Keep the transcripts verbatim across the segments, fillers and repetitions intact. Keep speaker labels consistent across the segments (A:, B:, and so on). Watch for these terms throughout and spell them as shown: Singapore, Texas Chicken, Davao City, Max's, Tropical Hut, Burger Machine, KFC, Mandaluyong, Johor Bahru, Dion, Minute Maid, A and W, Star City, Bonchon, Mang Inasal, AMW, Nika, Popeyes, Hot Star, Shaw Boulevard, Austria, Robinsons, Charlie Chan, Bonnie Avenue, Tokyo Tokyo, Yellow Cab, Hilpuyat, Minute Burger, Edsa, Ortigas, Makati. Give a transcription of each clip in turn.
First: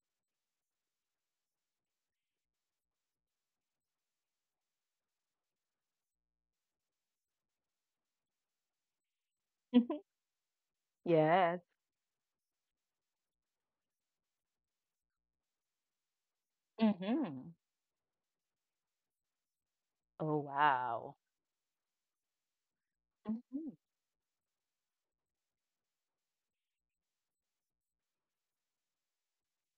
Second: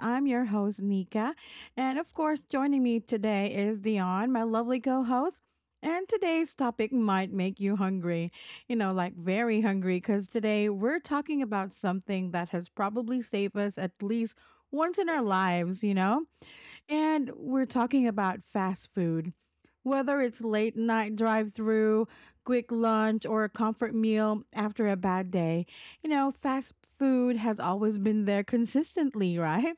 A: I'm your host, Nika. And of course, joining me today is Dion, my lovely co host. And today's topic might make you hungry, you know, like very hungry,
B: Mhm.
A: because today we're talking
B: Yes.
A: about something that has probably saved us at least once in our lives, you know? And
B: Mhm.
A: we're talking about fast food. Whether
B: Oh,
A: it's late
B: wow.
A: night drive through, quick lunch, or a
B: Mhm.
A: comfort meal after a bad day, you know, fast food has always been there consistently, right?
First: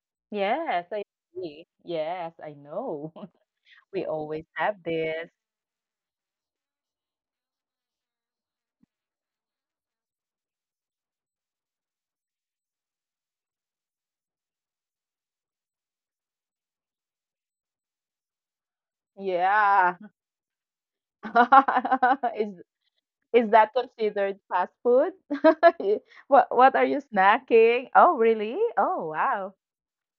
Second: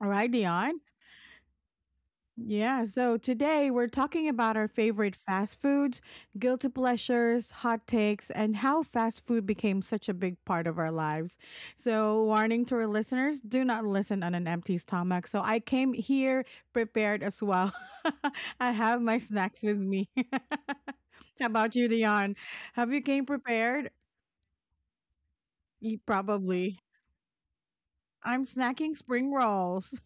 A: All right, Dion.
B: Yes, I agree. Yes, I
A: Yeah,
B: know.
A: so today we're
B: We
A: talking
B: always
A: about our
B: have
A: favorite
B: this.
A: fast foods, guilty pleasures, hot takes, and how fast food became such a big part of our lives. So, warning to our listeners, do not listen on an empty stomach. So, I came here prepared as well. I have my snacks with
B: Yeah.
A: me. How about you, Dion?
B: Is
A: Have you came
B: is that
A: prepared?
B: considered fast food?
A: Y-
B: What what are
A: Probably.
B: you snacking? Oh, really?
A: I'm
B: Oh,
A: snacking spring
B: wow.
A: rolls.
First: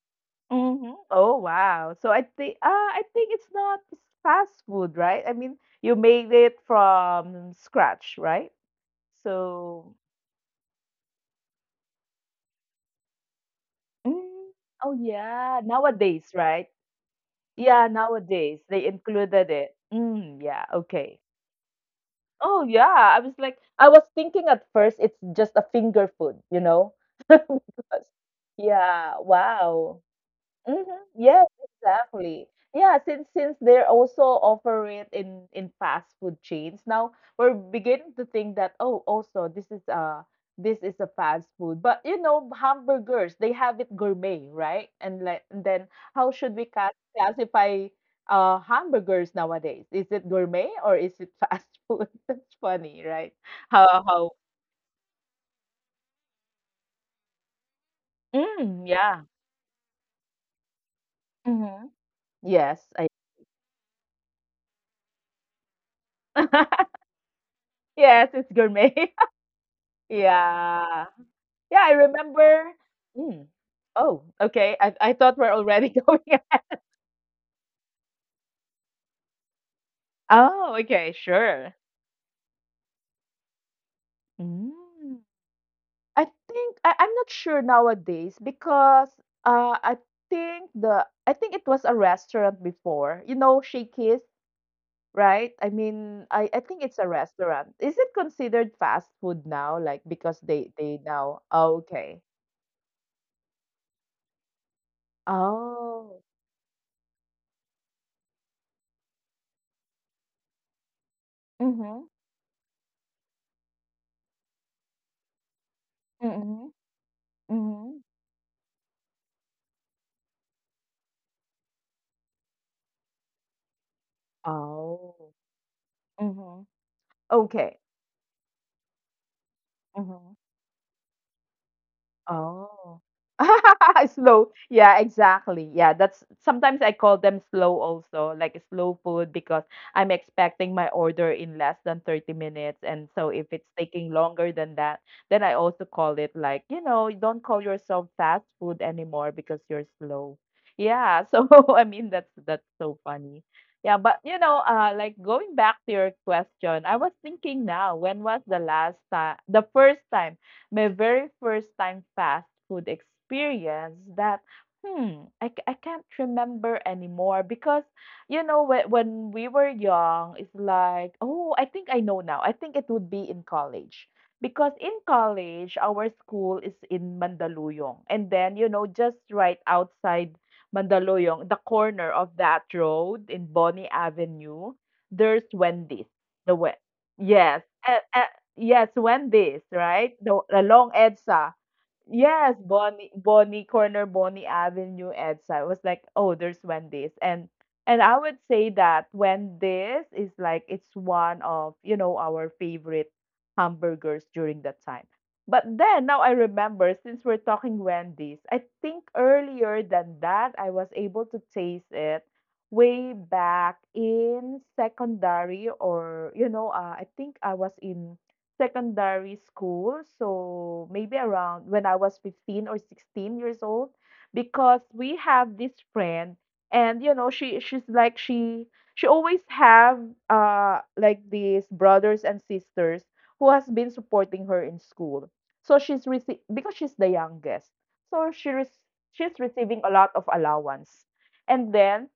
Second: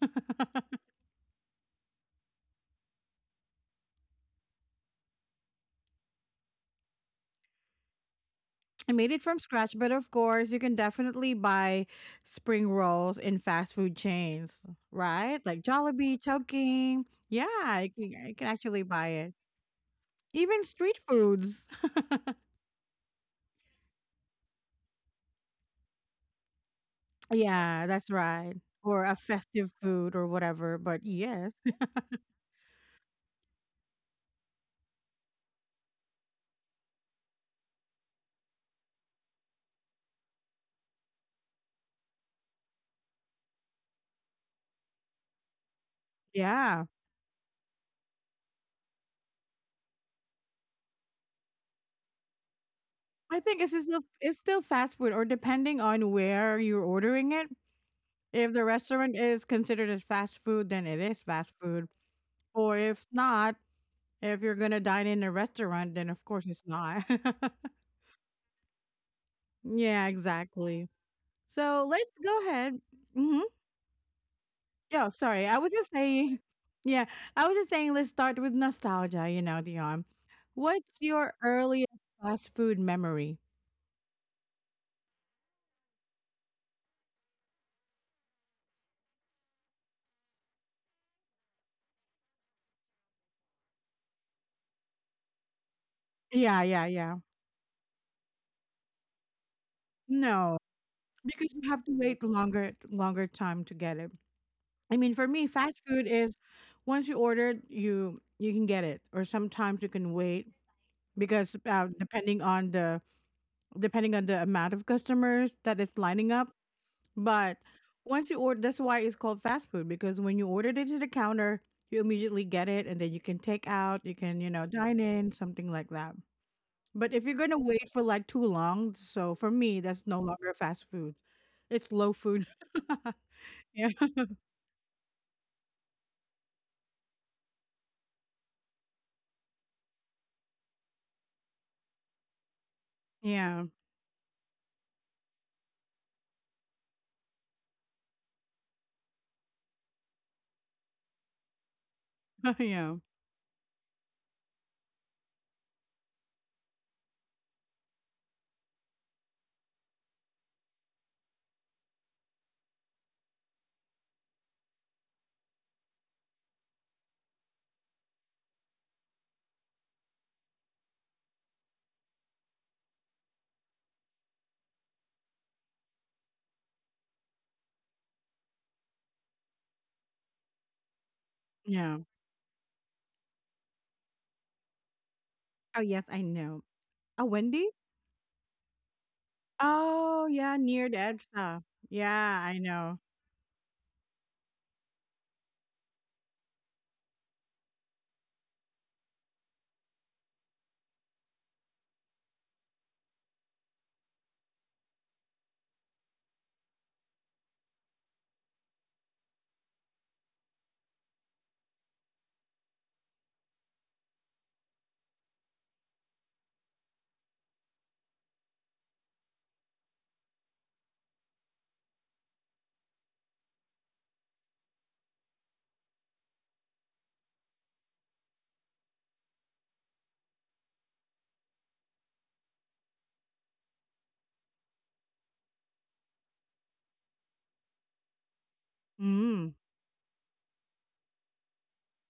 B: Mhm. Oh, wow. So I think uh, I think it's not fast food, right? I mean, you made it from scratch, right?
A: I made it from scratch,
B: So.
A: but of course, you can definitely buy spring rolls in fast food
B: Mm.
A: chains,
B: Oh,
A: right?
B: yeah.
A: Like Jollibee,
B: Nowadays, right?
A: Chowking. Yeah,
B: Yeah,
A: I can, I can
B: nowadays they
A: actually buy it.
B: included it. Mm, yeah,
A: Even street
B: okay.
A: foods.
B: Oh, yeah. I was like, I was thinking at first it's just a finger food, you know?
A: Yeah,
B: Because,
A: that's right. Or
B: yeah,
A: a festive
B: wow.
A: food or whatever.
B: Mhm.
A: But
B: Yes,
A: yes,
B: exactly. Yeah, since since they're also offer it in in fast food chains. Now we're beginning to think that oh, also this is uh this is a fast food. But you know, hamburgers, they have it gourmet, right? And like and then how should we
A: yeah.
B: ca- classify uh hamburgers nowadays? Is it gourmet or is it fast food? That's funny, right?
A: I think it's
B: How
A: still
B: how
A: it's still fast food, or depending on where you're ordering it. If the
B: mm,
A: restaurant
B: yeah.
A: is considered as fast food, then it is fast
B: hmm
A: food. Or
B: Yes, I.
A: if not, if you're gonna dine in a restaurant, then of course it's not.
B: Yes, it's gourmet.
A: Yeah, exactly.
B: Yeah. Yeah,
A: So
B: I
A: let's go
B: remember.
A: ahead. Mm-hmm.
B: Mm. Oh, okay.
A: Yeah,
B: I, I
A: sorry. I
B: thought
A: was
B: we're
A: just
B: already
A: saying.
B: going ahead.
A: Yeah, I was just saying. Let's start with nostalgia. You know, Dion. What's
B: Oh,
A: your
B: okay,
A: earliest
B: sure.
A: fast food memory?
B: Mm. I think I, I'm not sure nowadays because uh I think the I think it was a restaurant before. You know, Shakey's, right? I mean, I,
A: Yeah,
B: I
A: yeah,
B: think it's a
A: yeah.
B: restaurant. Is it considered fast food now? Like because
A: No,
B: they they now
A: because you have
B: oh,
A: to wait
B: okay.
A: longer, longer time to get it. I mean, for me, fast food
B: Oh.
A: is once you order, you you can get it, or sometimes you can wait because uh,
B: Mm-hmm.
A: depending on the depending on the amount of customers that is lining up.
B: Mm-hmm.
A: But
B: Mm-hmm.
A: once you order, that's why it's called fast food because when you ordered it to the counter, you immediately get it and then you can take out, you can, you know, dine
B: Oh.
A: in, something like that.
B: Mm-hmm.
A: But if you're going to
B: Okay.
A: wait for like too long, so for me, that's no
B: Mm-hmm.
A: longer fast food. It's low food.
B: Oh.
A: Yeah.
B: Slow. Yeah, exactly. Yeah, that's sometimes I call them slow also, like slow food because I'm expecting my order in less than thirty minutes. And so if it's
A: Yeah.
B: taking longer than that, then I also call it like, you know, don't call yourself fast food anymore because you're slow. Yeah, so I mean that's that's so
A: yeah.
B: funny. Yeah, but you know, uh like going back to your question, I was thinking now, when was the last time the first time my very first time fast food experience that hmm I, c- I can't remember anymore because you know when, when we were young it's like oh I think I know now. I think it would be in college because in college our school is in Mandaluyong and then you know just right outside Mandaluyong the corner
A: Yeah.
B: of that road in Bonnie Avenue there's
A: Oh,
B: Wendy's.
A: yes, I
B: the we-
A: know. A
B: yes.
A: Wendy?
B: And, yes, Wendy's, right?
A: Oh,
B: The
A: yeah, near
B: along
A: the
B: E D S A.
A: Edsa. Yeah,
B: Yes,
A: I know.
B: Bonnie Bonnie Corner, Bonnie Avenue, E D S A. It was like, oh, there's Wendy's. And and I would say that Wendy's is like it's one of, you know, our favorite hamburgers during that time. But then now I remember since we're talking Wendy's, I think earlier than that I was able to taste it way back in secondary or you know, uh, I think I was in secondary school, so maybe around when I was fifteen or sixteen years old, because we have this friend, and you know, she she's like she she always have uh like these brothers and sisters who has been supporting her in school. So she's rece- because she's the youngest, so she re- she's
A: Mm.
B: receiving a lot of allowance, and then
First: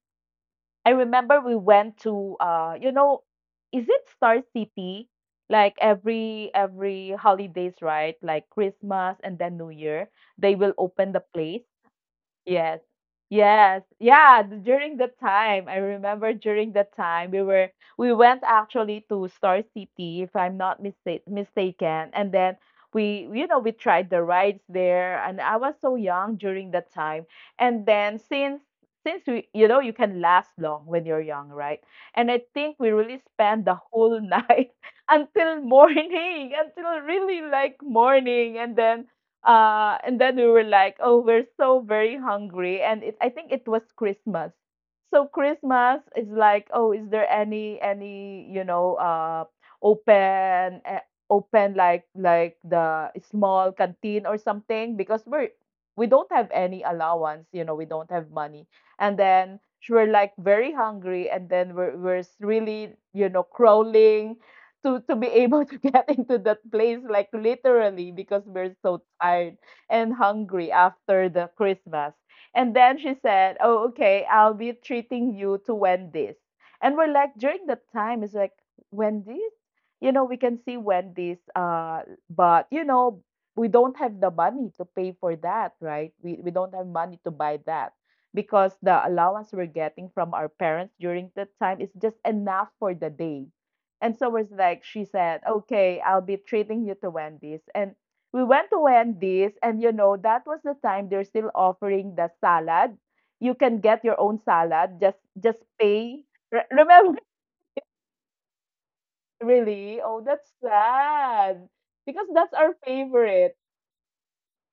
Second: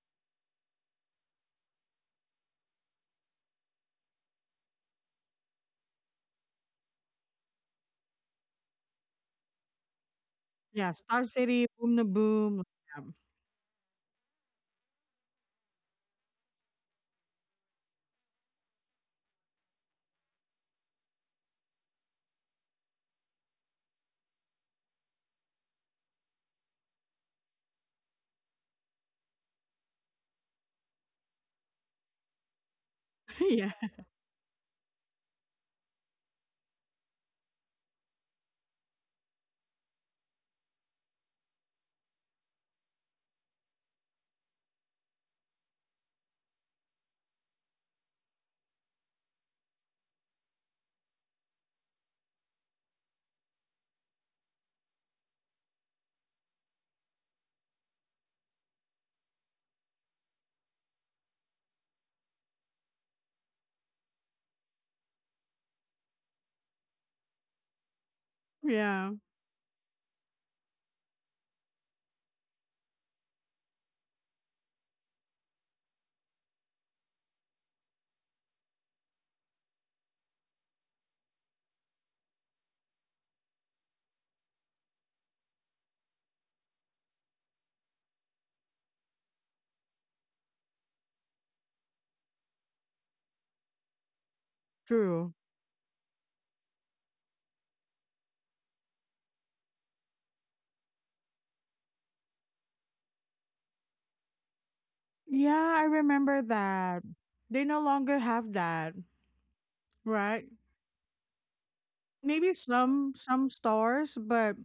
B: I remember we went to uh you know is it Star City like every every holidays right like Christmas and then New Year they will
A: Yeah,
B: open the
A: Star
B: place.
A: City, Boom the Boom.
B: Yes. Yes. Yeah, d- during the time, I remember during the time we were we went actually to Star City if I'm not mistake, mistaken and then we you know we tried the rides there and I was so young during that time. And then since since we you know you can last long when you're young, right? And I think we really spent
A: Yeah.
B: the whole night until morning, until really like morning and then uh, and then we were like, oh, we're so very hungry. And it, I think it was Christmas. So Christmas is like, oh, is there any any you know uh open uh, open like like the small canteen or something because we're we don't have any allowance, you know, we don't have money. And then we're like very hungry and then we're we're really you know crawling to to be able to get into that place like literally because we're so
A: Yeah.
B: tired and hungry after the Christmas. And then she said oh okay I'll be treating you to Wendy's. And we're like during that time it's like Wendy's you know we can see Wendy's uh but you know we don't have the money to pay for that right we, we don't have money to buy that because the allowance we're getting from our parents during that time is just enough for the day. And so was like, she
A: True.
B: said, okay, I'll be treating you to Wendy's. And we went to Wendy's, and you know, that was the time they're still offering the salad. You can get your own salad, just just
A: Yeah, I
B: pay.
A: remember
B: Re-
A: that.
B: Remember,
A: They no longer have that,
B: really? Oh, that's
A: right?
B: sad. Because that's
A: Maybe
B: our
A: some
B: favorite.
A: some stores, but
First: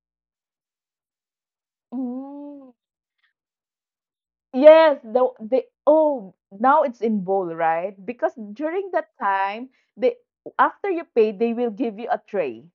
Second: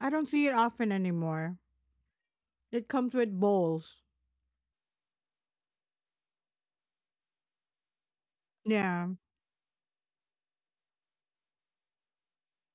A: I don't see it often anymore.
B: Mm.
A: It comes with bowls.
B: Yes, the the oh now it's in bowl, right? Because during
A: Yeah.
B: that time, they after you pay, they will give you a tray,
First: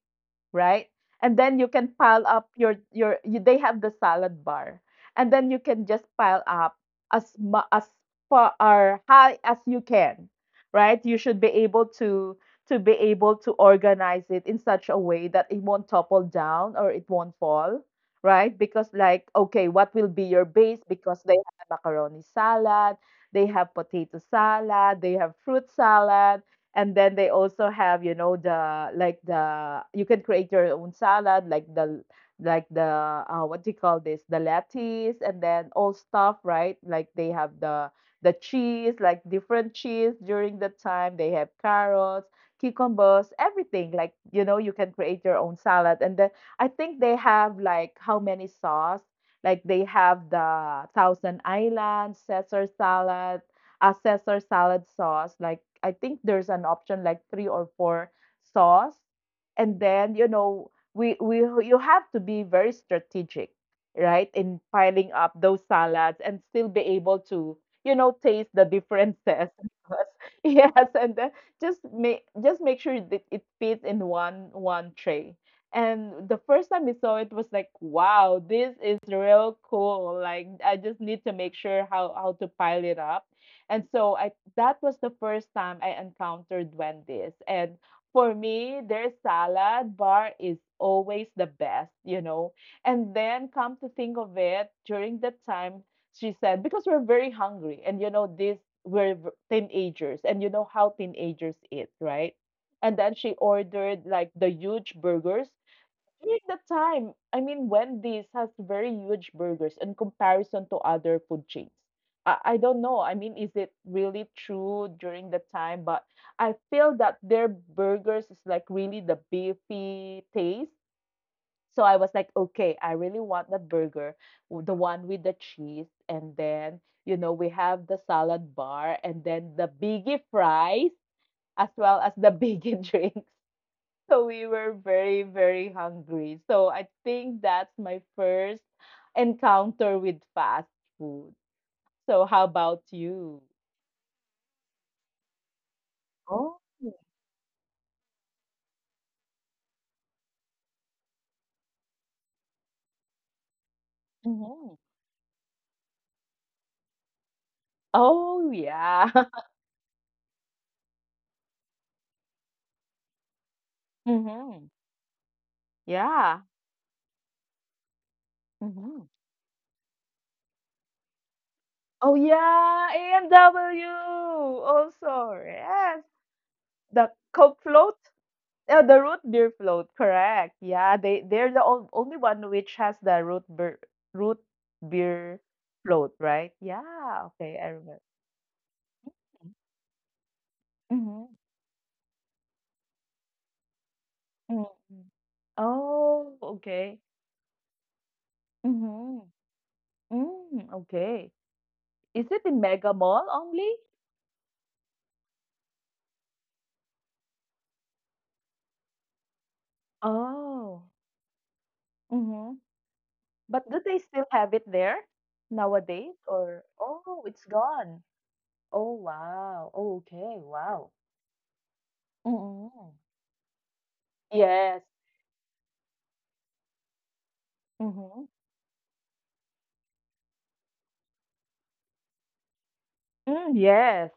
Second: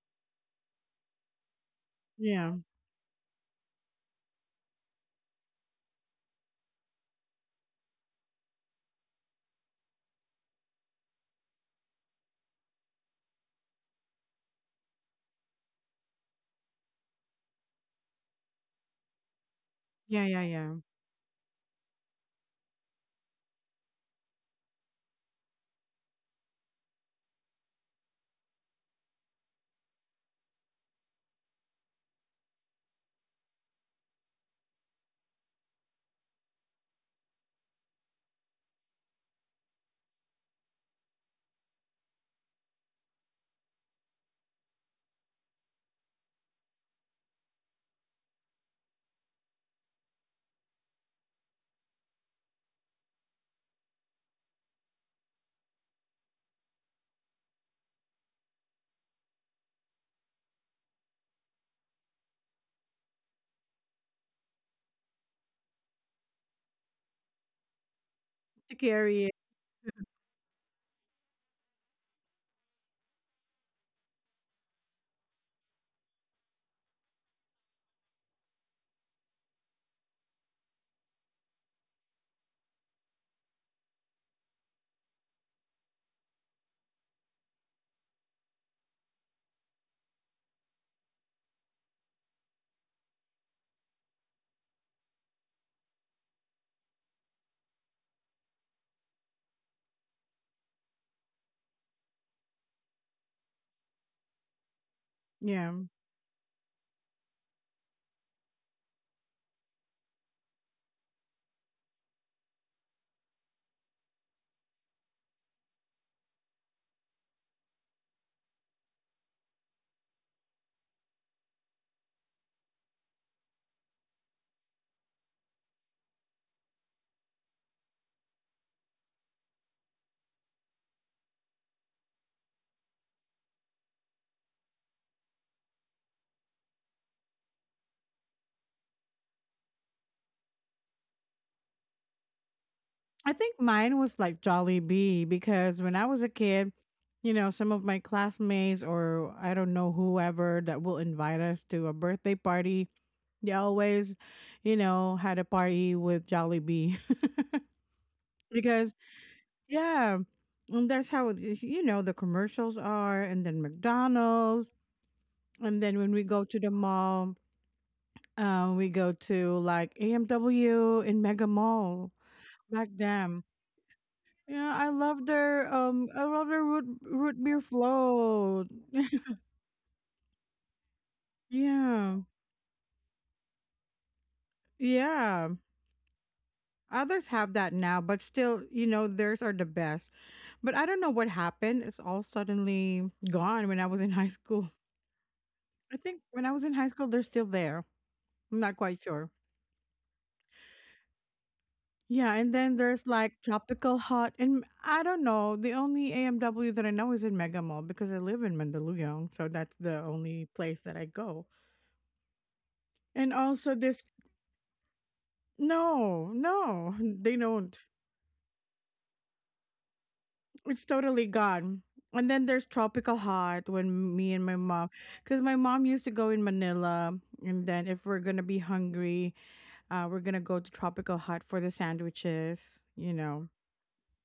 B: right? And then you can pile up
A: Yeah.
B: your your you, they have the salad bar, and then you can just pile up as mu- as far or high as you can, right? You should be able to to be able to organize it in such a way that it won't topple down or it won't fall, right? Because like okay, what
A: Yeah,
B: will
A: yeah,
B: be
A: yeah.
B: your base? Because they have macaroni salad, they have potato salad, they have fruit salad. And then they also have you know the like the you can create your own salad like the like the uh, what do you call this the lettuce and then all stuff right like they have the the cheese like different cheese during the time they have carrots cucumbers everything like you know you can create your own salad. And then I think they have like how many sauce, like they have the thousand island caesar salad uh, Caesar salad sauce. Like I think there's an option like three or four sauce, and then you know we we you have to be very strategic, right, in piling up those salads and still be able to you know
A: To
B: taste the
A: carry it.
B: differences. Yes, and then just make just make sure that it fits in one one tray. And the first time we saw it was like, wow, this is real cool. Like I just need to make sure how how to pile it up and so I that was the first time I encountered duendes. And for me, their salad bar is always the best, you know. And then come to think of it, during that time, she said, because we're very hungry, and you know, this we're v- teenagers, and you know how teenagers eat, right? And then she ordered like the huge
A: Yeah.
B: burgers during that time, I mean, Wendy's has very huge burgers in comparison to other food chains. I, I don't know. I mean, is it really true during the time? But I feel that their burgers is like really the beefy taste. So I was like, okay, I really want that burger, w- the one with the cheese, and then you know we have the salad bar, and then the biggie fries as well as the biggie drinks. So we were very, very hungry. So I think that's my first encounter with fast food. So how about
A: I
B: you?
A: think mine was like Jollibee because when I was a kid,
B: Oh.
A: you know, some of my classmates or I don't know whoever that will invite us to a birthday party, they always, you
B: hmm
A: know, had a party with Jollibee
B: Oh
A: because
B: yeah.
A: yeah, and that's how it- you know the commercials are, and then McDonald's,
B: hmm
A: and then when we go to
B: Yeah.
A: the mall, um, we go
B: hmm
A: to like A M W in Mega Mall
B: Oh
A: back
B: yeah,
A: then.
B: A M W
A: Yeah, I love
B: also.
A: their um I
B: Yes.
A: love their root
B: The
A: root beer
B: Coke float,
A: float.
B: uh, the root beer float, correct. Yeah, they they're the on-
A: Yeah.
B: only one which has the root beer root
A: Yeah.
B: beer float, right?
A: Others
B: Yeah,
A: have
B: okay,
A: that
B: I
A: now,
B: remember.
A: but still, you know, theirs are the best. But I don't know what
B: Mhm,
A: happened. It's all suddenly gone when I was in high school.
B: mm, mm.
A: I think when
B: Oh,
A: I was in high school,
B: okay.
A: they're still there. I'm not quite sure.
B: Mhm. Mm, okay.
A: Yeah.
B: Is
A: And
B: it in
A: then
B: Mega
A: there's like
B: Mall only?
A: Tropical Hut. And I don't know. The only A M W that I know is in Mega Mall because I live in Mandaluyong. So that's the only place
B: Oh.
A: that I go.
B: Mhm.
A: And also
B: But do
A: this.
B: they still have it there nowadays
A: No,
B: or
A: no,
B: oh,
A: they
B: it's
A: don't.
B: gone. Oh, wow. Oh, okay,
A: It's
B: wow.
A: totally gone. And then there's
B: Mm-mm.
A: tropical hot when me and my mom,
B: Yes.
A: because my mom used to go in Manila, and then if we're
B: Mhm.
A: gonna be hungry, uh, we're gonna go to tropical hot for the sandwiches. You know,
B: Mm, yes.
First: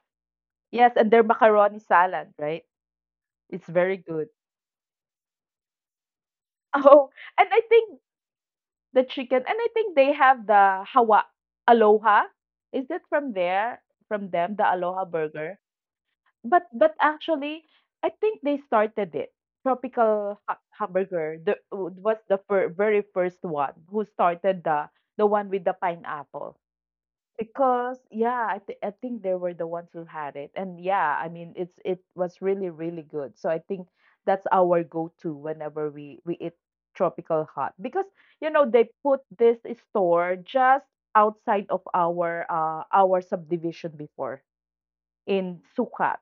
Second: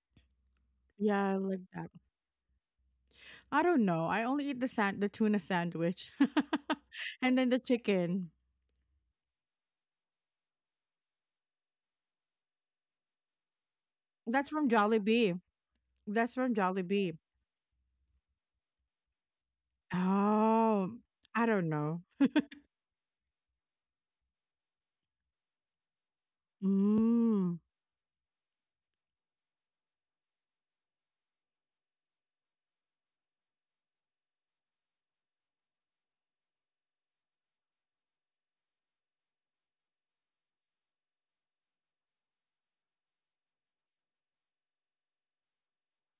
B: Yes, and their
A: yeah, like
B: macaroni
A: that.
B: salad, right?
A: I
B: It's
A: don't
B: very
A: know. I
B: good.
A: only eat the sand, the tuna sandwich,
B: Oh,
A: and
B: and
A: then the
B: I think
A: chicken.
B: the chicken, and I think they have the hawa Aloha. Is that from there? From
A: That's
B: them, the
A: from
B: Aloha
A: Jollibee.
B: Burger?
A: That's from
B: But but
A: Jollibee.
B: actually, I think they started it. Tropical Ha
A: Oh,
B: Hamburger
A: I
B: the
A: don't know.
B: was the fir very first one who started the the one with the pineapple.
A: Mm,
B: Because yeah, I th I think they were the ones who had it. And yeah, I mean it's it was really, really good. So I think that's our go-to whenever we we eat tropical hot. Because you know, they put this store just outside of our uh our subdivision before in Sukat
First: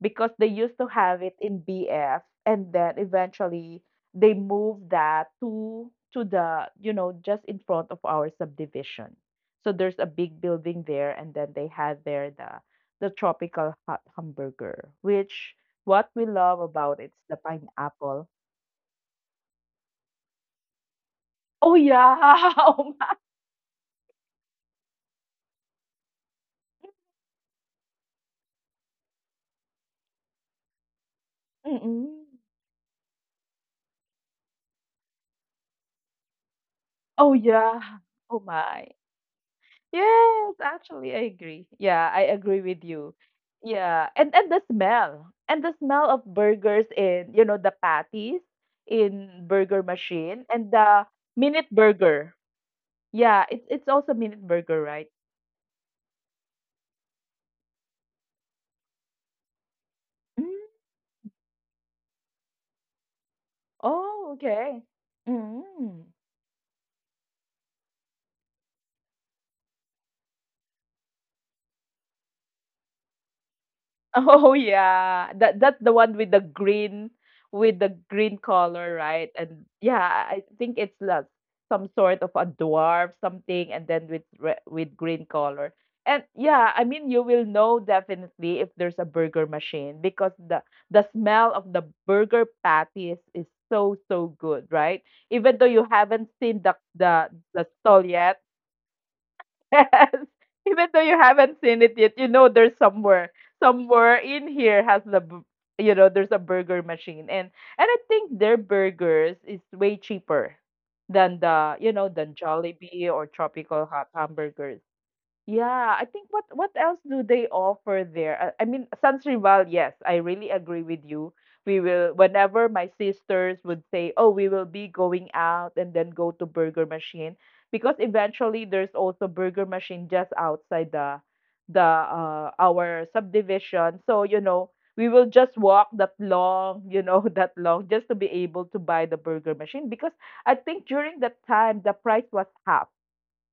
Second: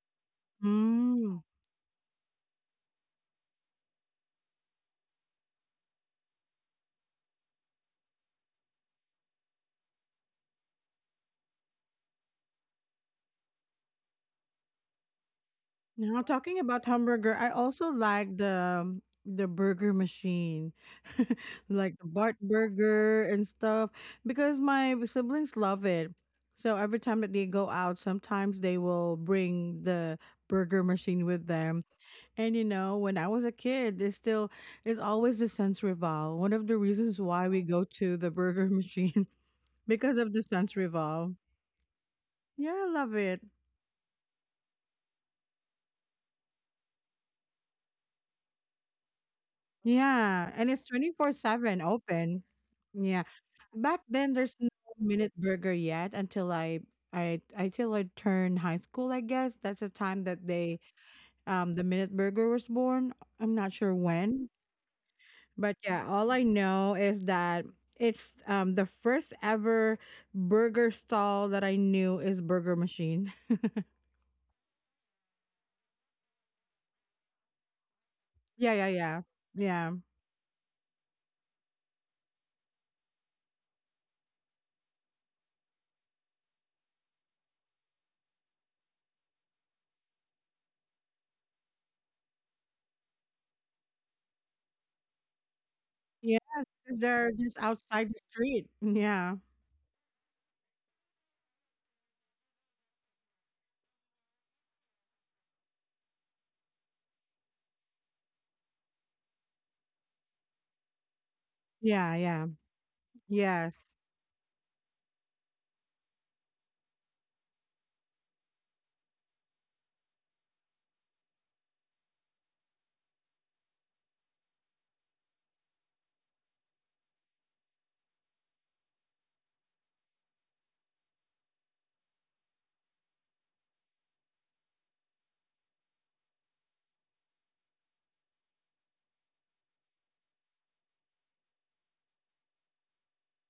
B: because they used to have it
A: mm.
B: in B F and then eventually they moved that to to the you know just in front of our subdivision. So there's a big building there and then they had there the the tropical hot hamburger which what
A: Now
B: we
A: talking
B: love
A: about
B: about it's
A: hamburger,
B: the
A: I also
B: pineapple.
A: like the the burger machine,
B: Oh
A: like the Bart
B: yeah. Oh my.
A: Burger and stuff, because my siblings love it. So every time that they go out, sometimes they will bring the burger machine with them.
B: Mm-mm.
A: And you know, when I was a kid, there's still is always the sense revolve. One of the reasons
B: Oh
A: why we go
B: yeah.
A: to the
B: Oh
A: burger
B: my.
A: machine because of the
B: Yes,
A: sense
B: actually, I
A: revolve.
B: agree. Yeah, I agree
A: Yeah,
B: with
A: I
B: you.
A: love it.
B: Yeah, and and the smell and the smell of burgers in you know the patties in burger machine
A: Yeah,
B: and
A: and it's
B: the minute
A: twenty-four seven
B: burger.
A: open. Yeah.
B: Yeah, it's it's
A: Back
B: also
A: then
B: minute
A: there's no
B: burger, right?
A: minute burger yet until I I until I turned high school, I guess. That's the time that
B: Mm,
A: they um the minute burger was born. I'm not sure
B: oh,
A: when,
B: okay.
A: but
B: Mm.
A: yeah, all I know is that it's um the first ever burger stall that I knew is Burger Machine.
B: Oh yeah, that that's the one with the green with the green
A: Yeah, yeah,
B: color,
A: yeah.
B: right? And
A: Yeah.
B: yeah, I I think it's like some sort of a dwarf something, and then with re- with green color. And yeah, I mean you will know definitely if there's a burger machine because the the smell of the burger patties is so so good, right? Even though you haven't
A: Yes,
B: seen the
A: because
B: the
A: they're just
B: the stall
A: outside the
B: yet.
A: street. Yeah.
B: Yes. Even though you haven't seen it yet, you know there's somewhere. Somewhere in here has the bu- you know, there's a burger machine. And and I think their burgers is way cheaper than the, you know,
A: Yeah,
B: than
A: yeah.
B: Jollibee or Tropical
A: Yes.
B: Hot Hamburgers. Yeah, I think what what else do they offer there? I, I mean, Sans Rival, yes, I really agree with you. We will whenever my sisters would say, "Oh, we will be going out and then go to Burger Machine," because eventually there's also Burger Machine just outside the the uh, our subdivision. So, you know, we will just walk that long, you know, that long just to be able to buy the Burger Machine because I think during that time the price was half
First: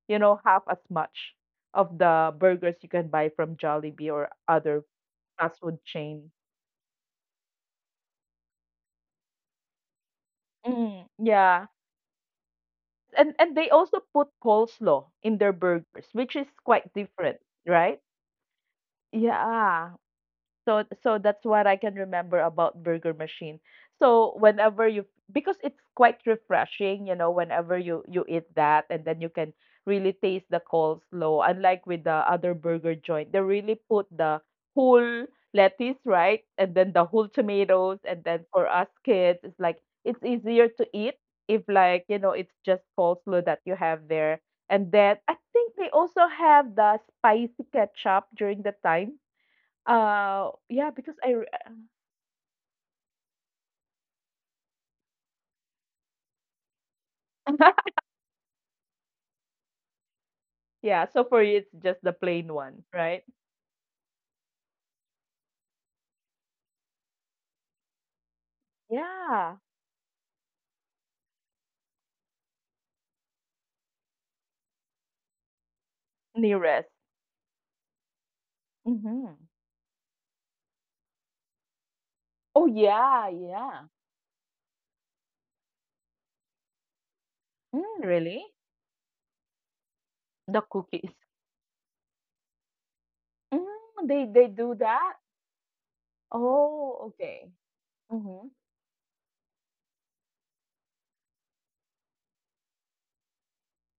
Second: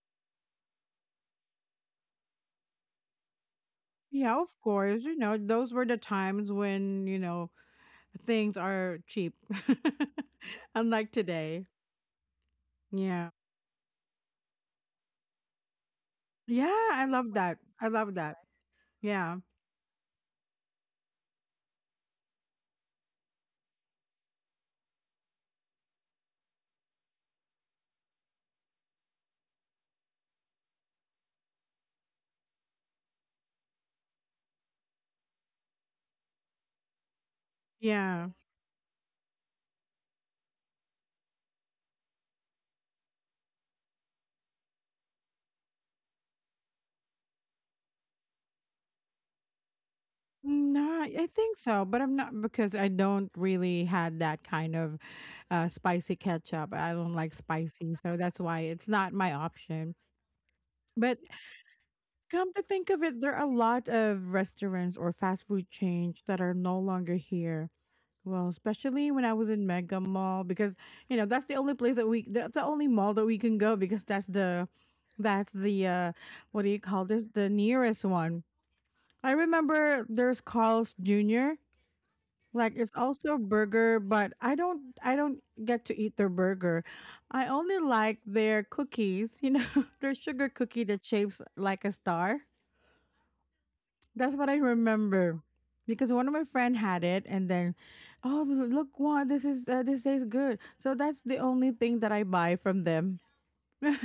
B: you know, half as much of the burgers you can buy from Jollibee or
A: Yeah, of
B: other
A: course. You know, those
B: fast
A: were the
B: food
A: times
B: chain.
A: when, you know, things are cheap. Unlike
B: Mm,
A: today.
B: yeah.
A: Yeah.
B: And and they also put coleslaw in their burgers, which is
A: Yeah, I
B: quite
A: love that.
B: different,
A: I love
B: right?
A: that. Yeah.
B: Yeah. So so that's what I can remember about Burger Machine. So whenever you because it's quite refreshing, you know, whenever you you eat that and then you can really taste the coleslaw. Unlike with the other burger joint, they really put the whole lettuce, right? And then the whole tomatoes,
A: Yeah.
B: and then for us kids it's like it's easier to eat if like, you know, it's just coleslaw that you have there. And then I think they also have the spicy ketchup during the time uh, yeah,
A: No,
B: because
A: I
B: I re.
A: think so, but I'm not because I don't really had that kind of uh, spicy ketchup. I don't like spicy, so that's why it's not my option.
B: yeah,
A: But
B: so for you, it's just the
A: come
B: plain
A: to
B: one,
A: think of it,
B: right?
A: there are a lot of restaurants or fast food chains that are no longer here. Well, especially when I was
B: Yeah,
A: in Mega Mall because you know that's the only place that we that's the only mall that we can go because that's the that's the uh what do you
B: nearest.
A: call this, the nearest one. I
B: Mm-hmm.
A: remember there's Carl's Junior
B: Oh
A: Like it's also
B: yeah,
A: a
B: yeah.
A: burger, but I don't I don't get to eat their burger. I only
B: Mm,
A: like
B: really?
A: their cookies, you know, their sugar
B: The
A: cookie that
B: cookies.
A: shapes like a star.
B: Mm, they
A: That's what
B: they
A: I
B: do that?
A: remember because one of my friend had
B: Oh,
A: it, and
B: okay.
A: then, oh
B: Mm-hmm.
A: look, what this is. Uh, this tastes good. So that's the only thing that I buy from them. I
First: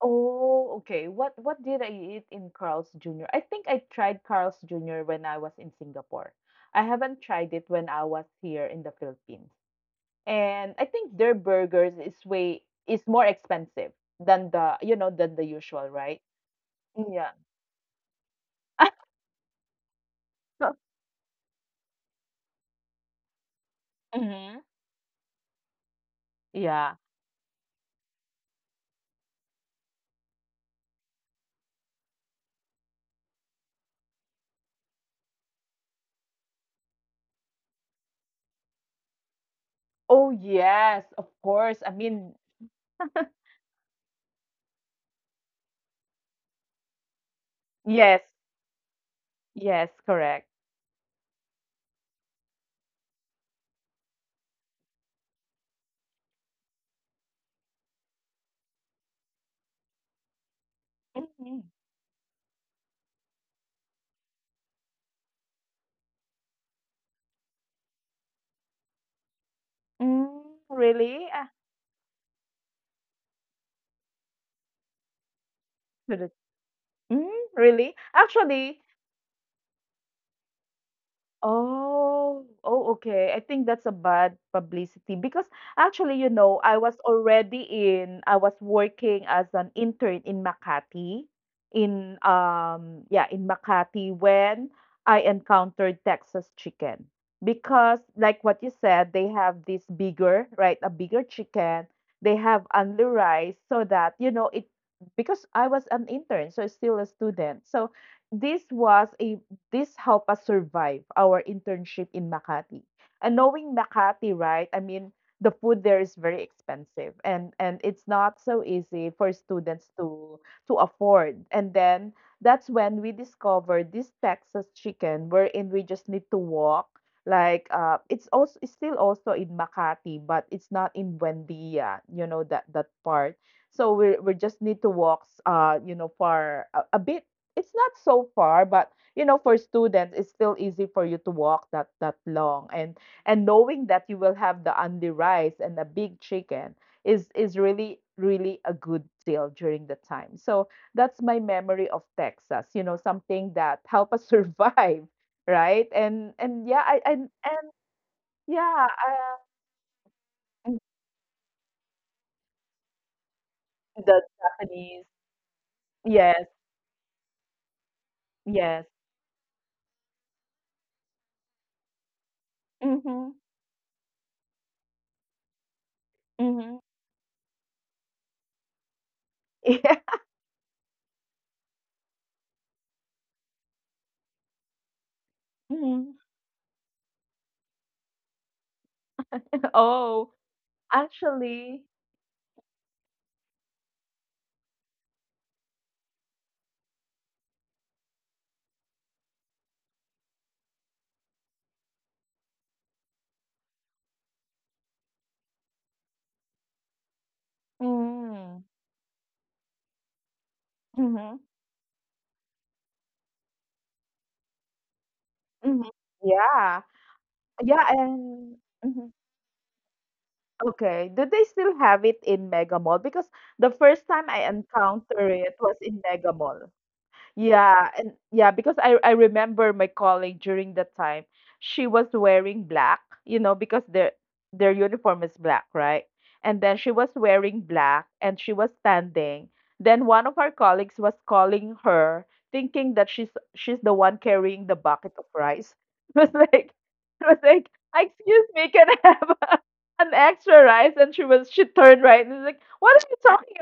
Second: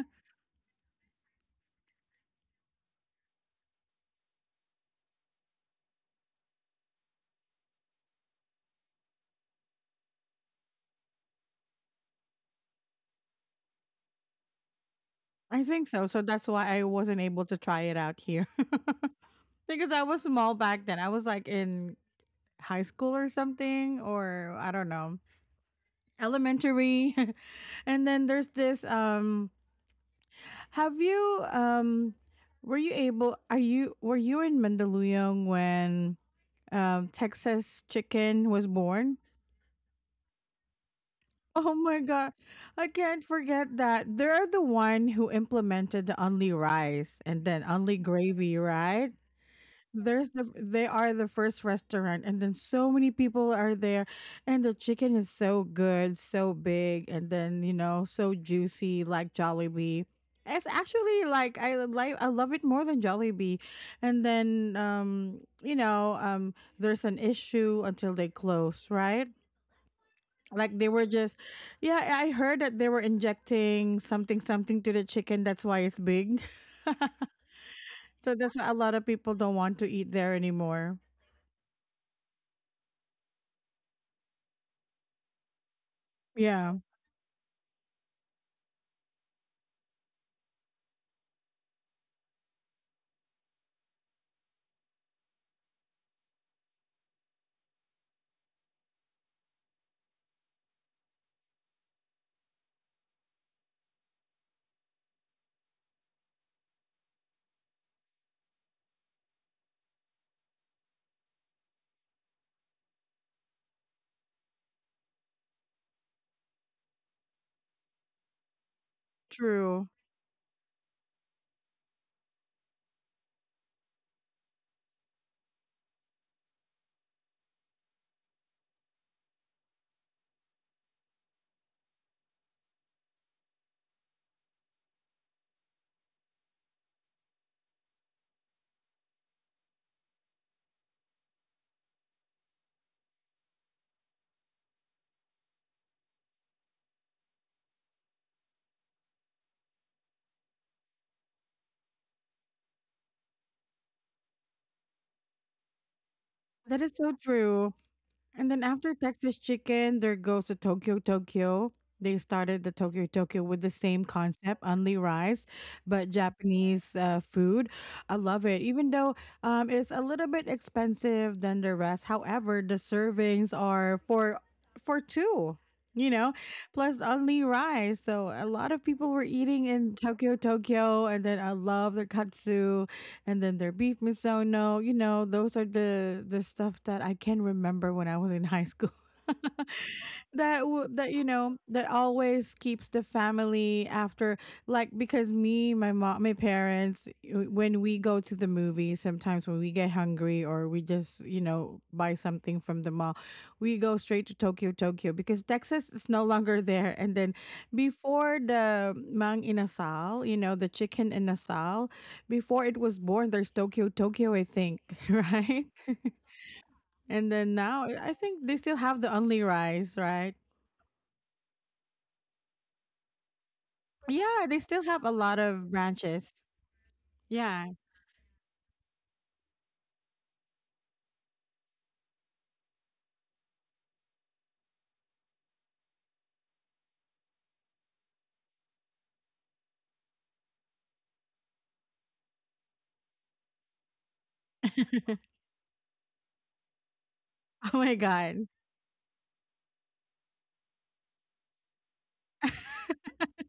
B: Oh, okay. What what did I eat in Carl's Junior? I think I tried Carl's Junior when I was in Singapore. I haven't tried it when I was here in the Philippines. And I think their burgers is way is more expensive than the, you know, than the usual,
A: think so.
B: right?
A: So that's why I wasn't
B: Yeah.
A: able to try it out here because I was small back then. I was like in high school or something, or
B: Mm-hmm.
A: I don't know,
B: Yeah.
A: elementary. And then there's this. Um, have you um, were you able? Are you were you in Mandaluyong when um, Texas Chicken was born?
B: Oh, yes, of
A: Oh
B: course. I
A: my
B: mean,
A: god, I can't forget that. They're the one who implemented the only rice and then only
B: yes,
A: gravy, right?
B: yes,
A: There's
B: correct.
A: the They are the first restaurant and then so many people are there and the chicken is so good, so big, and then you know, so juicy like Jollibee. It's actually
B: Mm-hmm.
A: like I like I love it more than Jollibee. And then um you know, um there's an issue until they close, right?
B: Mm,
A: Like they were
B: really?
A: just.
B: Ah,
A: Yeah, I heard that they were injecting something something to the chicken, that's why it's
B: to the-
A: big.
B: mm, really?
A: So that's why a
B: Actually,
A: lot of people don't want to eat there anymore.
B: oh, oh, okay. I think that's a bad publicity because actually, you know, I
A: Yeah,
B: was already in, I was working as an intern in Makati, in um, yeah, in Makati when I encountered Texas chicken. Because like what you said, they have this bigger, right? A bigger chicken. They have only rice so that, you know, it because I was an intern, so still a student. So this was a this helped us survive our internship in Makati. And knowing Makati, right? I mean, the food there is very expensive and and it's not so easy for students
A: true.
B: to to afford. And then that's when we discovered this Texas chicken wherein we just need to walk like uh it's also it's still also in Makati but it's not in Buendia, you know that that part. So we we just need to walk uh you know for a, a bit it's not so far, but you know for students it's still easy for you to walk that that long and and knowing that you will have the undi rice and the big chicken is is really really a good deal during the time. So that's my memory of Texas, you know, something that help us survive, right? And and yeah,
A: That is
B: I
A: so
B: and and
A: true. And then
B: yeah.
A: after Texas Chicken, there goes to
B: uh,
A: Tokyo Tokyo. They started the Tokyo Tokyo with the same
B: the
A: concept, only
B: Japanese.
A: rice, but
B: Yes.
A: Japanese uh, food. I love it, even
B: Yes.
A: though um, it's a little bit expensive than the rest. However, the
B: Mm-hmm.
A: servings are for for two, you know,
B: Mm-hmm.
A: plus only rice. So a lot of people were eating in
B: yeah.
A: Tokyo Tokyo, and then I love their katsu and then their beef misono. You know, those are
B: Mhm.
A: the the stuff that I can remember when I was in high school.
B: Oh,
A: that w- that you know
B: actually.
A: that always keeps the family after, like, because me, my mom, my parents, w- when we go to the movie, sometimes when we get hungry or we just you know buy something from the mall, we go straight to Tokyo Tokyo because Texas is no longer there. And then before
B: Mm-hmm.
A: the mang inasal, you know, the chicken
B: Mm-hmm.
A: inasal, before it was born, there's Tokyo Tokyo, I think. Right?
B: Mhm. Yeah.
A: And then
B: Yeah,
A: now I I
B: and
A: think they still
B: mhm.
A: have the only rice, right?
B: Okay. Do they still have it in Mega Mall? Because the first time I
A: Yeah, they still have a
B: encountered
A: lot
B: it was
A: of
B: in Mega
A: branches.
B: Mall.
A: Yeah.
B: Yeah, and yeah, because I I remember my colleague during that time, she was wearing black, you know, because their their uniform is black, right? And then she was wearing black and she was standing. Then one of our colleagues was calling her, thinking that she's she's the one carrying the bucket of rice. It was like it was like,
A: Oh my
B: excuse
A: God.
B: me, can I have a, an extra rice? And she was she turned right and was like, what are you talking.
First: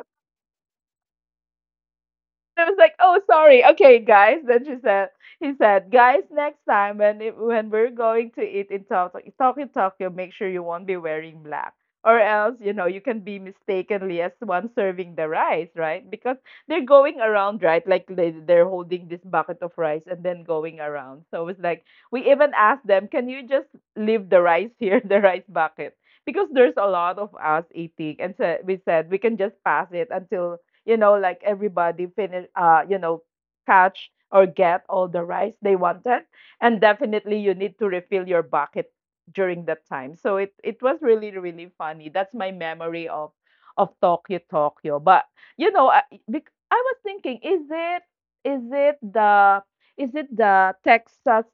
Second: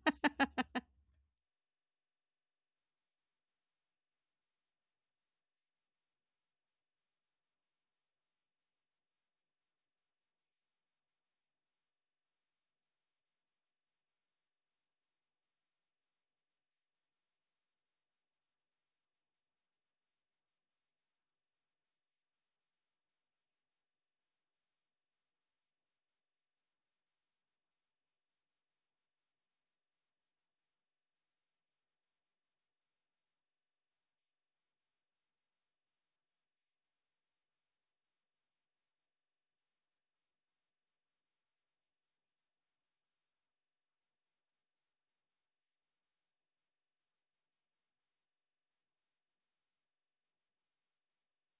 B: I was like, "Oh, sorry. Okay, guys." Then she said, "He said, guys, next time when it, when we're going to eat in Tokyo, Tokyo, Tokyo, make sure you won't be wearing black, or else you know you can be mistakenly as one serving the rice, right? Because they're going around, right? Like they, they're holding this bucket of rice and then going around. So it's like we even asked them, "Can you just leave the rice here, the rice bucket?" Because there's a lot of us eating, and so we said we can just pass it until you know, like everybody finish, uh, you know, catch or get all the rice they wanted. And definitely you need to refill your bucket during that time. So it, it was really, really funny. That's my memory of of Tokyo, Tokyo. But you know, I, bec- I was thinking, is it is it the is it the Texas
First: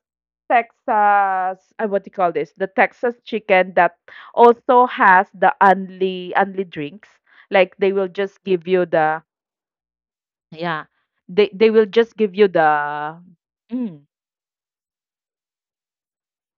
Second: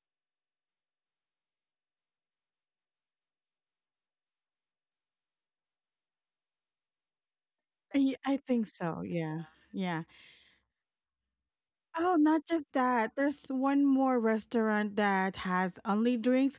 B: Texas uh, what do you call this? The Texas chicken that also has the only only drinks. Like they will
A: I, I
B: just
A: think
B: give you
A: so.
B: the
A: Yeah. Yeah.
B: yeah. They they will
A: Oh,
B: just give
A: not
B: you
A: just that.
B: the
A: There's one
B: mm.
A: more restaurant that has only drinks.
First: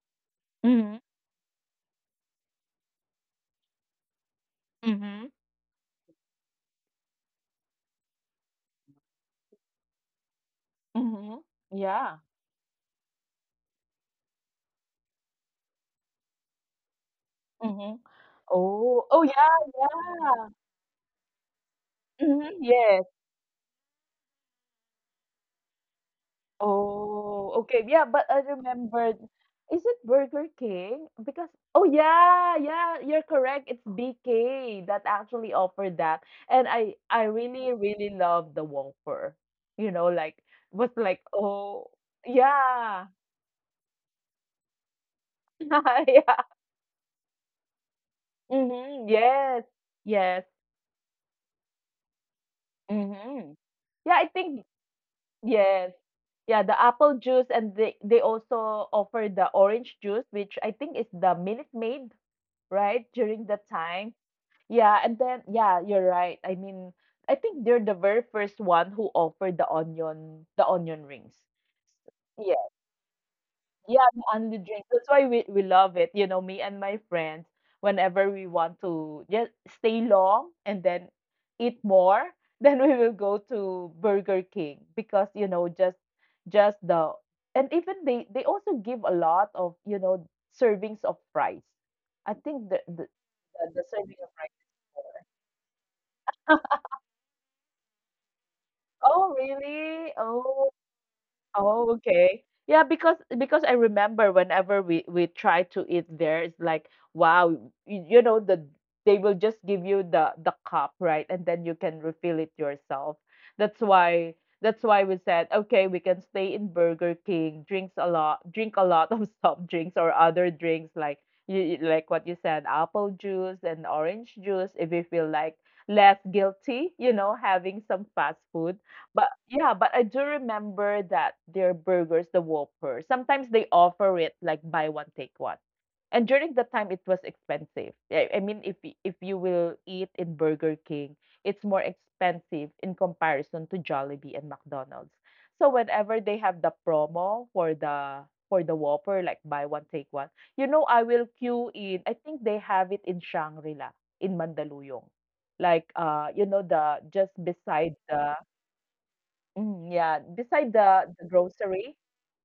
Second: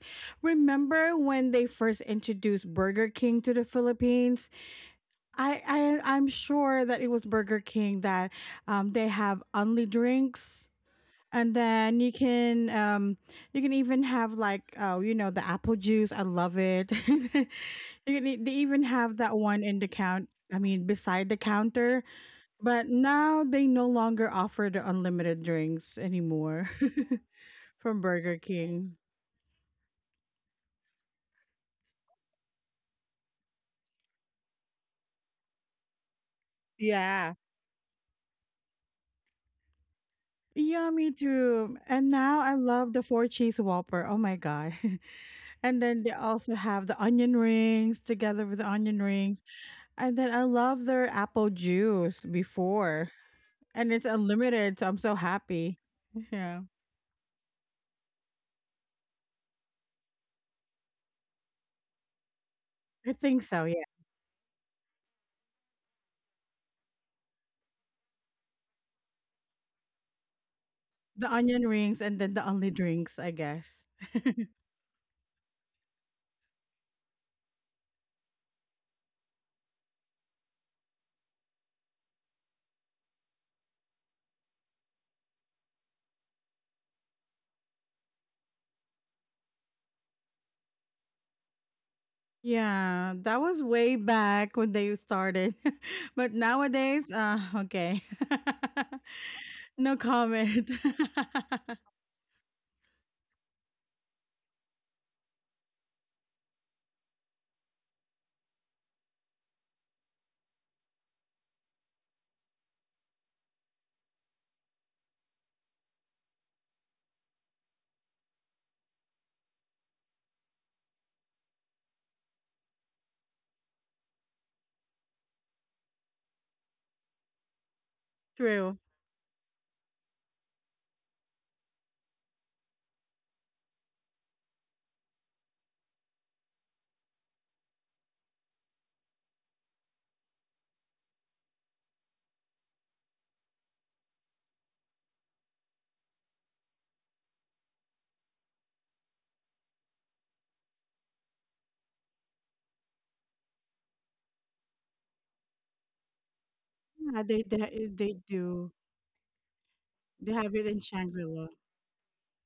B: Mm-hmm.
A: Remember when they first introduced Burger King to the Philippines?
B: Mm-hmm.
A: I, I I'm sure that it was Burger King that um they have only drinks.
B: Mm-hmm.
A: And then you
B: Yeah.
A: can um you can even have, like, oh, you know the apple juice, I love it. You
B: Mm-hmm.
A: can e- they even
B: Oh,
A: have
B: oh
A: that
B: yeah,
A: one in the count.
B: yeah.
A: I mean, beside the counter.
B: Mm-hmm.
A: But
B: Yes.
A: now they no longer offer the unlimited drinks anymore
B: Oh, okay.
A: from
B: Yeah, but
A: Burger
B: I
A: King.
B: remembered. Is it Burger King? Because oh yeah, yeah, you're correct. It's B K that actually offered that. And I I
A: Yeah,
B: really really love the Whopper. You know, like was
A: yeah, me
B: like,
A: too.
B: oh,
A: And now I love the
B: yeah.
A: four cheese Whopper. Oh my God. And then they
B: Yeah.
A: also have the onion rings together with the onion
B: Mhm,
A: rings.
B: yes,
A: And then
B: yes,
A: I love their apple juice before,
B: mhm.
A: and it's
B: Yeah, I think
A: unlimited, so I'm so happy.
B: yes.
A: Yeah,
B: Yeah, the apple juice and they they also offer the orange juice, which I think is the Minute Maid, right?
A: I
B: During
A: think
B: the
A: so. Yeah,
B: time. Yeah, and then yeah, you're right. I mean, I think they're the very first one who offered the onion the onion rings.
A: the onion rings and then the only drinks, I guess.
B: Yeah, the unlimited drinks. That's why we, we love it. You know, me and my friends, whenever we want to just stay long and then eat more, then we will go to Burger King because, you know, just just the and even they they also give a lot of, you know, servings of fries. I think the the
A: Yeah, that was
B: the, the
A: way
B: serving of fries.
A: back when they started, but nowadays, uh, okay,
B: Oh,
A: no
B: really? Oh,
A: comment.
B: oh, okay. Yeah, because because I remember whenever we we try to eat there, it's like wow, you, you know the they will just give you the the cup, right? And then you can refill it yourself. That's why that's why we said okay, we can stay in Burger King, drinks a lot, drink a lot of soft drinks or other drinks like you you- like what you said, apple juice and orange juice if you feel like less guilty, you know, having some fast
A: True.
B: food but yeah, but I do remember that their burgers, the Whopper, sometimes they offer it like buy one take one. And during that time, it was expensive. I I mean, if y- if you will eat in Burger King, it's more expensive in comparison to Jollibee and McDonald's. So whenever they have the promo for the for the Whopper, like buy one take one, you know, I will queue in. I think they have it in Shangri-La in Mandaluyong, like uh, you know, the
A: Yeah,
B: just
A: they, they
B: beside
A: they
B: the
A: do.
B: mm, yeah,
A: They have it
B: beside
A: in
B: the
A: Shangri
B: the
A: La.
B: grocery.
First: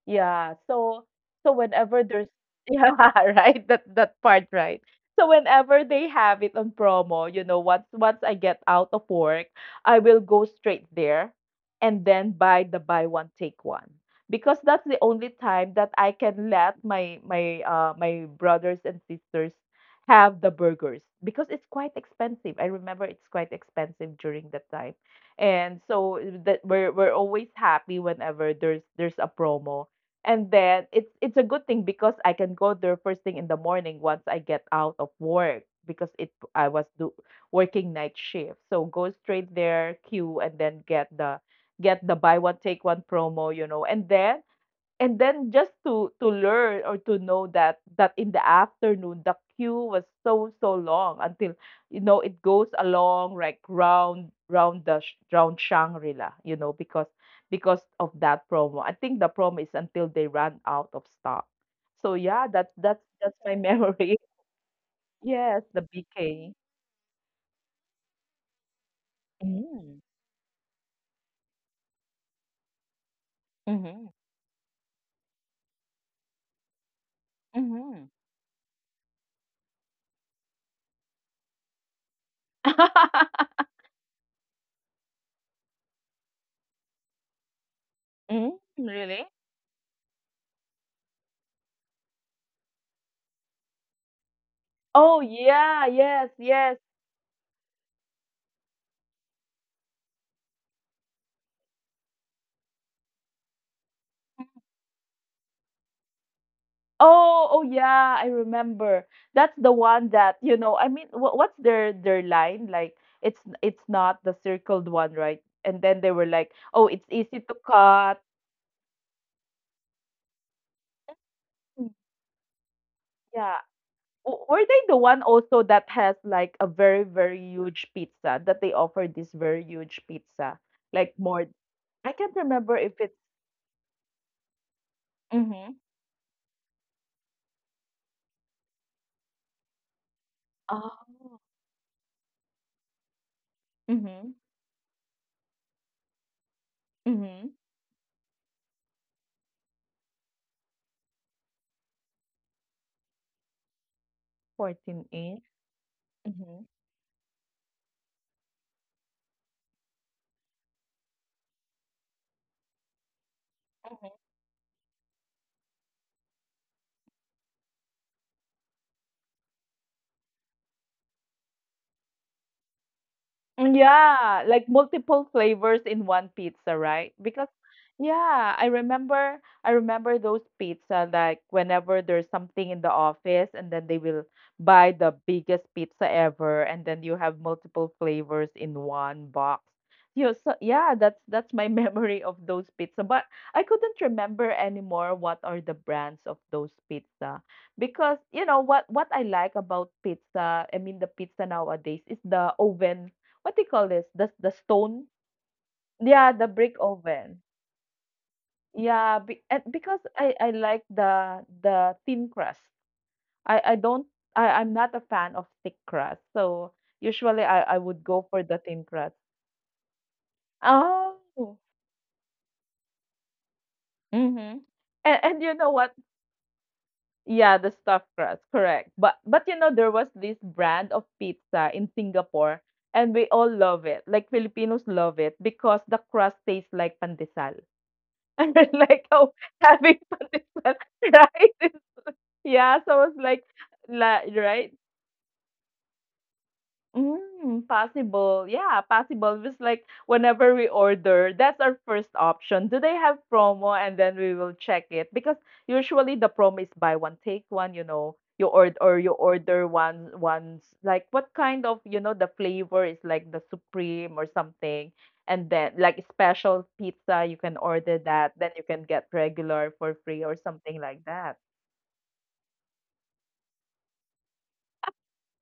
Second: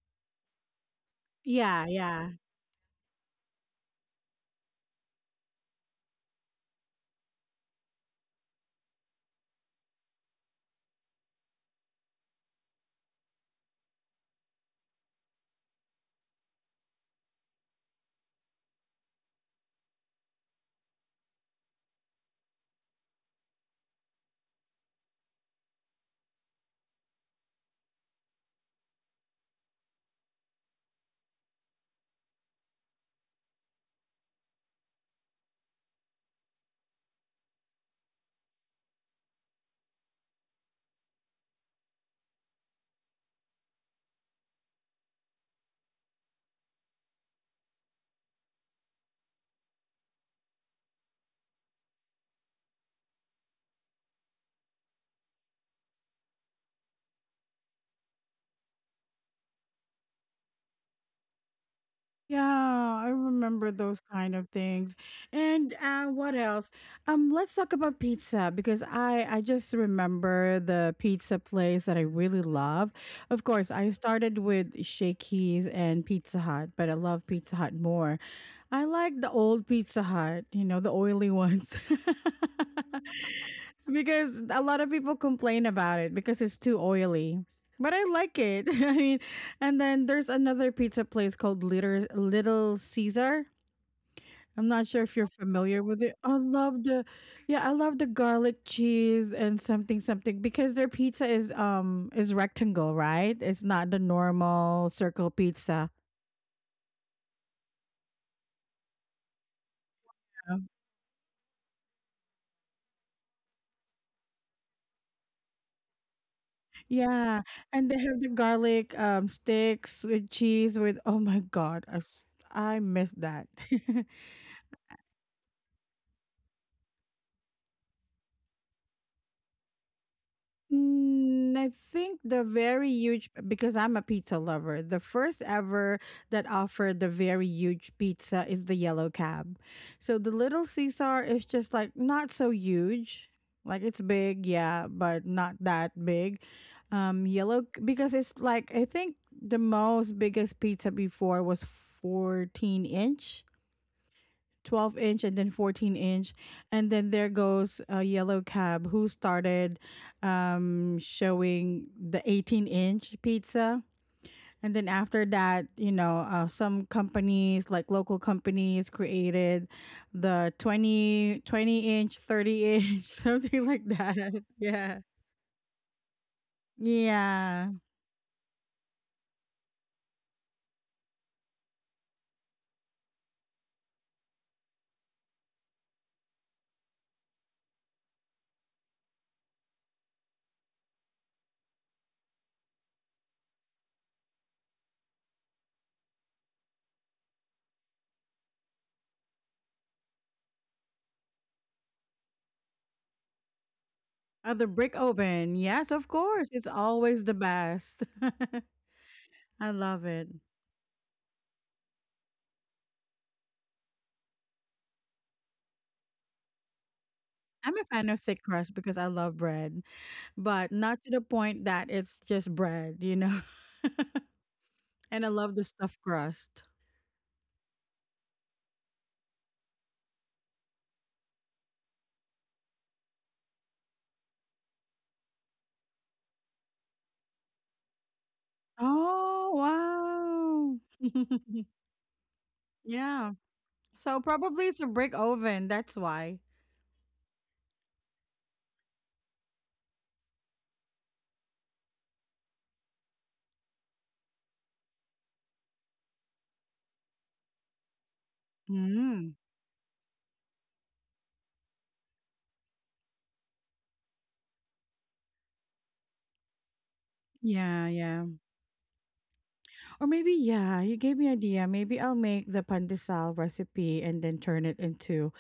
B: Yeah, so so
A: Yeah,
B: whenever there's
A: yeah.
B: yeah, right, that that part, right. So whenever they have it on promo, you know, once once I get out of work, I will go straight there and then buy the buy one take one because that's the only time that I can let my my uh my brothers and sisters have the burgers because it's quite expensive. I remember it's quite expensive during that time. And so eh, that we're we're always happy whenever there's there's a promo. And then it's it's a good thing because I can go there first thing in the morning once I get out of work because it I was do, working night shift, so go straight there, queue, and then get the get the buy one take one promo, you know and then and then just to to learn or to know that that in the afternoon the queue was so so long until, you know it goes along like round round the sh- round Shangri-La, you know, because because of that promo. I think the promo is until they run out of stock. So yeah,
A: Yeah,
B: that that's
A: I
B: that's my
A: remember those
B: memory.
A: kind of things.
B: Yes,
A: And
B: the
A: uh, what
B: B K.
A: else? Um, let's talk about pizza because I I just
B: Mm.
A: remember the pizza place that I really love. Of course, I
B: Mm-hmm.
A: started with Shakey's and Pizza Hut, but I love Pizza Hut
B: Mm-hmm.
A: more. I like the old Pizza Hut, you know, the oily ones. Because a lot of people complain about it because it's too oily. But I like
B: Mm,
A: it. I
B: really?
A: mean, and then there's another pizza place called Little Little Caesar. I'm not sure
B: Oh
A: if you're
B: yeah,
A: familiar with it.
B: yes,
A: I
B: yes.
A: love the, yeah, I love the garlic cheese and something something because their pizza is um is rectangle, right? It's not the normal circle pizza.
B: Oh, oh yeah, I remember. That's the one that, you know,
A: Um,
B: I mean, what what's their their line? Like it's it's not the circled one, right? And then they were like, "Oh, it's easy
A: Yeah,
B: to
A: and they
B: cut."
A: have the garlic um sticks with cheese with. Oh my
B: Mm,
A: God, I s- I miss
B: yeah.
A: that.
B: W- Were they the one also that has like a very, very huge pizza, that they offer this very huge pizza? Like more,
A: Mm, I
B: I
A: think
B: can't
A: the
B: remember if
A: very
B: it's,
A: huge because I'm a pizza lover. The first
B: mm-hmm.
A: ever that offered the very huge pizza is the yellow cab. So the little
B: Oh.
A: Caesar is just like not so huge. Like it's
B: Mm-hmm.
A: big, yeah, but not that big. Um
B: Mm-hmm.
A: yellow because it's like I think the most biggest pizza before was fourteen inch, twelve
B: fourteen
A: inch, and
B: inch.
A: then fourteen inch.
B: Mm-hmm.
A: And then there goes a yellow cab who started um showing the eighteen inch pizza.
B: Mm-hmm.
A: And then after that, you know, uh, some companies like local companies created the twenty twenty inch, thirty inch, something
B: Mm,
A: like
B: yeah,
A: that.
B: like
A: Yeah,
B: multiple flavors in one pizza, right? Because
A: yeah,
B: yeah, I remember I remember those pizza like whenever there's something in the office and then they will buy the biggest pizza ever and then you have multiple flavors in one box. You, so yeah, that's that's my memory of those pizza, but I couldn't remember anymore what are the brands of those pizza because you know what what I like about pizza, I mean the pizza nowadays is the oven, what do you call this? The the
A: uh, the brick
B: stone?
A: oven, yes, of
B: Yeah, the
A: course, it's
B: brick
A: always the
B: oven.
A: best.
B: Yeah, be, and
A: I
B: because
A: love it.
B: I I like the the thin crust. I I don't I I'm not a fan of thick crust. So usually I I
A: I'm a
B: would
A: fan of
B: go for
A: thick
B: the
A: crust
B: thin
A: because I
B: crust.
A: love bread, but not to the
B: Oh.
A: point that it's just bread, you know.
B: Mm-hmm. And
A: And I
B: and you
A: love the
B: know what?
A: stuffed crust.
B: Yeah, the stuffed crust, correct. But but you know there was this brand of pizza in Singapore and we all love it. Like Filipinos love it because the crust tastes like pandesal. And I like how
A: Oh,
B: having fun is
A: wow.
B: right? Is- yeah, so I was
A: Yeah.
B: like,
A: So
B: la,
A: probably
B: right?
A: it's a brick oven. That's why.
B: Mm, possible. Yeah, possible. It's like whenever we order, that's our first option. Do they have promo? And then we will check it because usually the promo is buy one take one, you know. You order or you
A: Mm.
B: order one once, like what kind of, you know, the flavor is like the supreme or something. And then like special pizza, you can
A: Yeah,
B: order
A: yeah.
B: that. Then you can get regular for
A: Or
B: free
A: maybe,
B: or something
A: yeah, you
B: like
A: gave me
B: that.
A: idea. Maybe I'll make the pandesal recipe and then turn it into.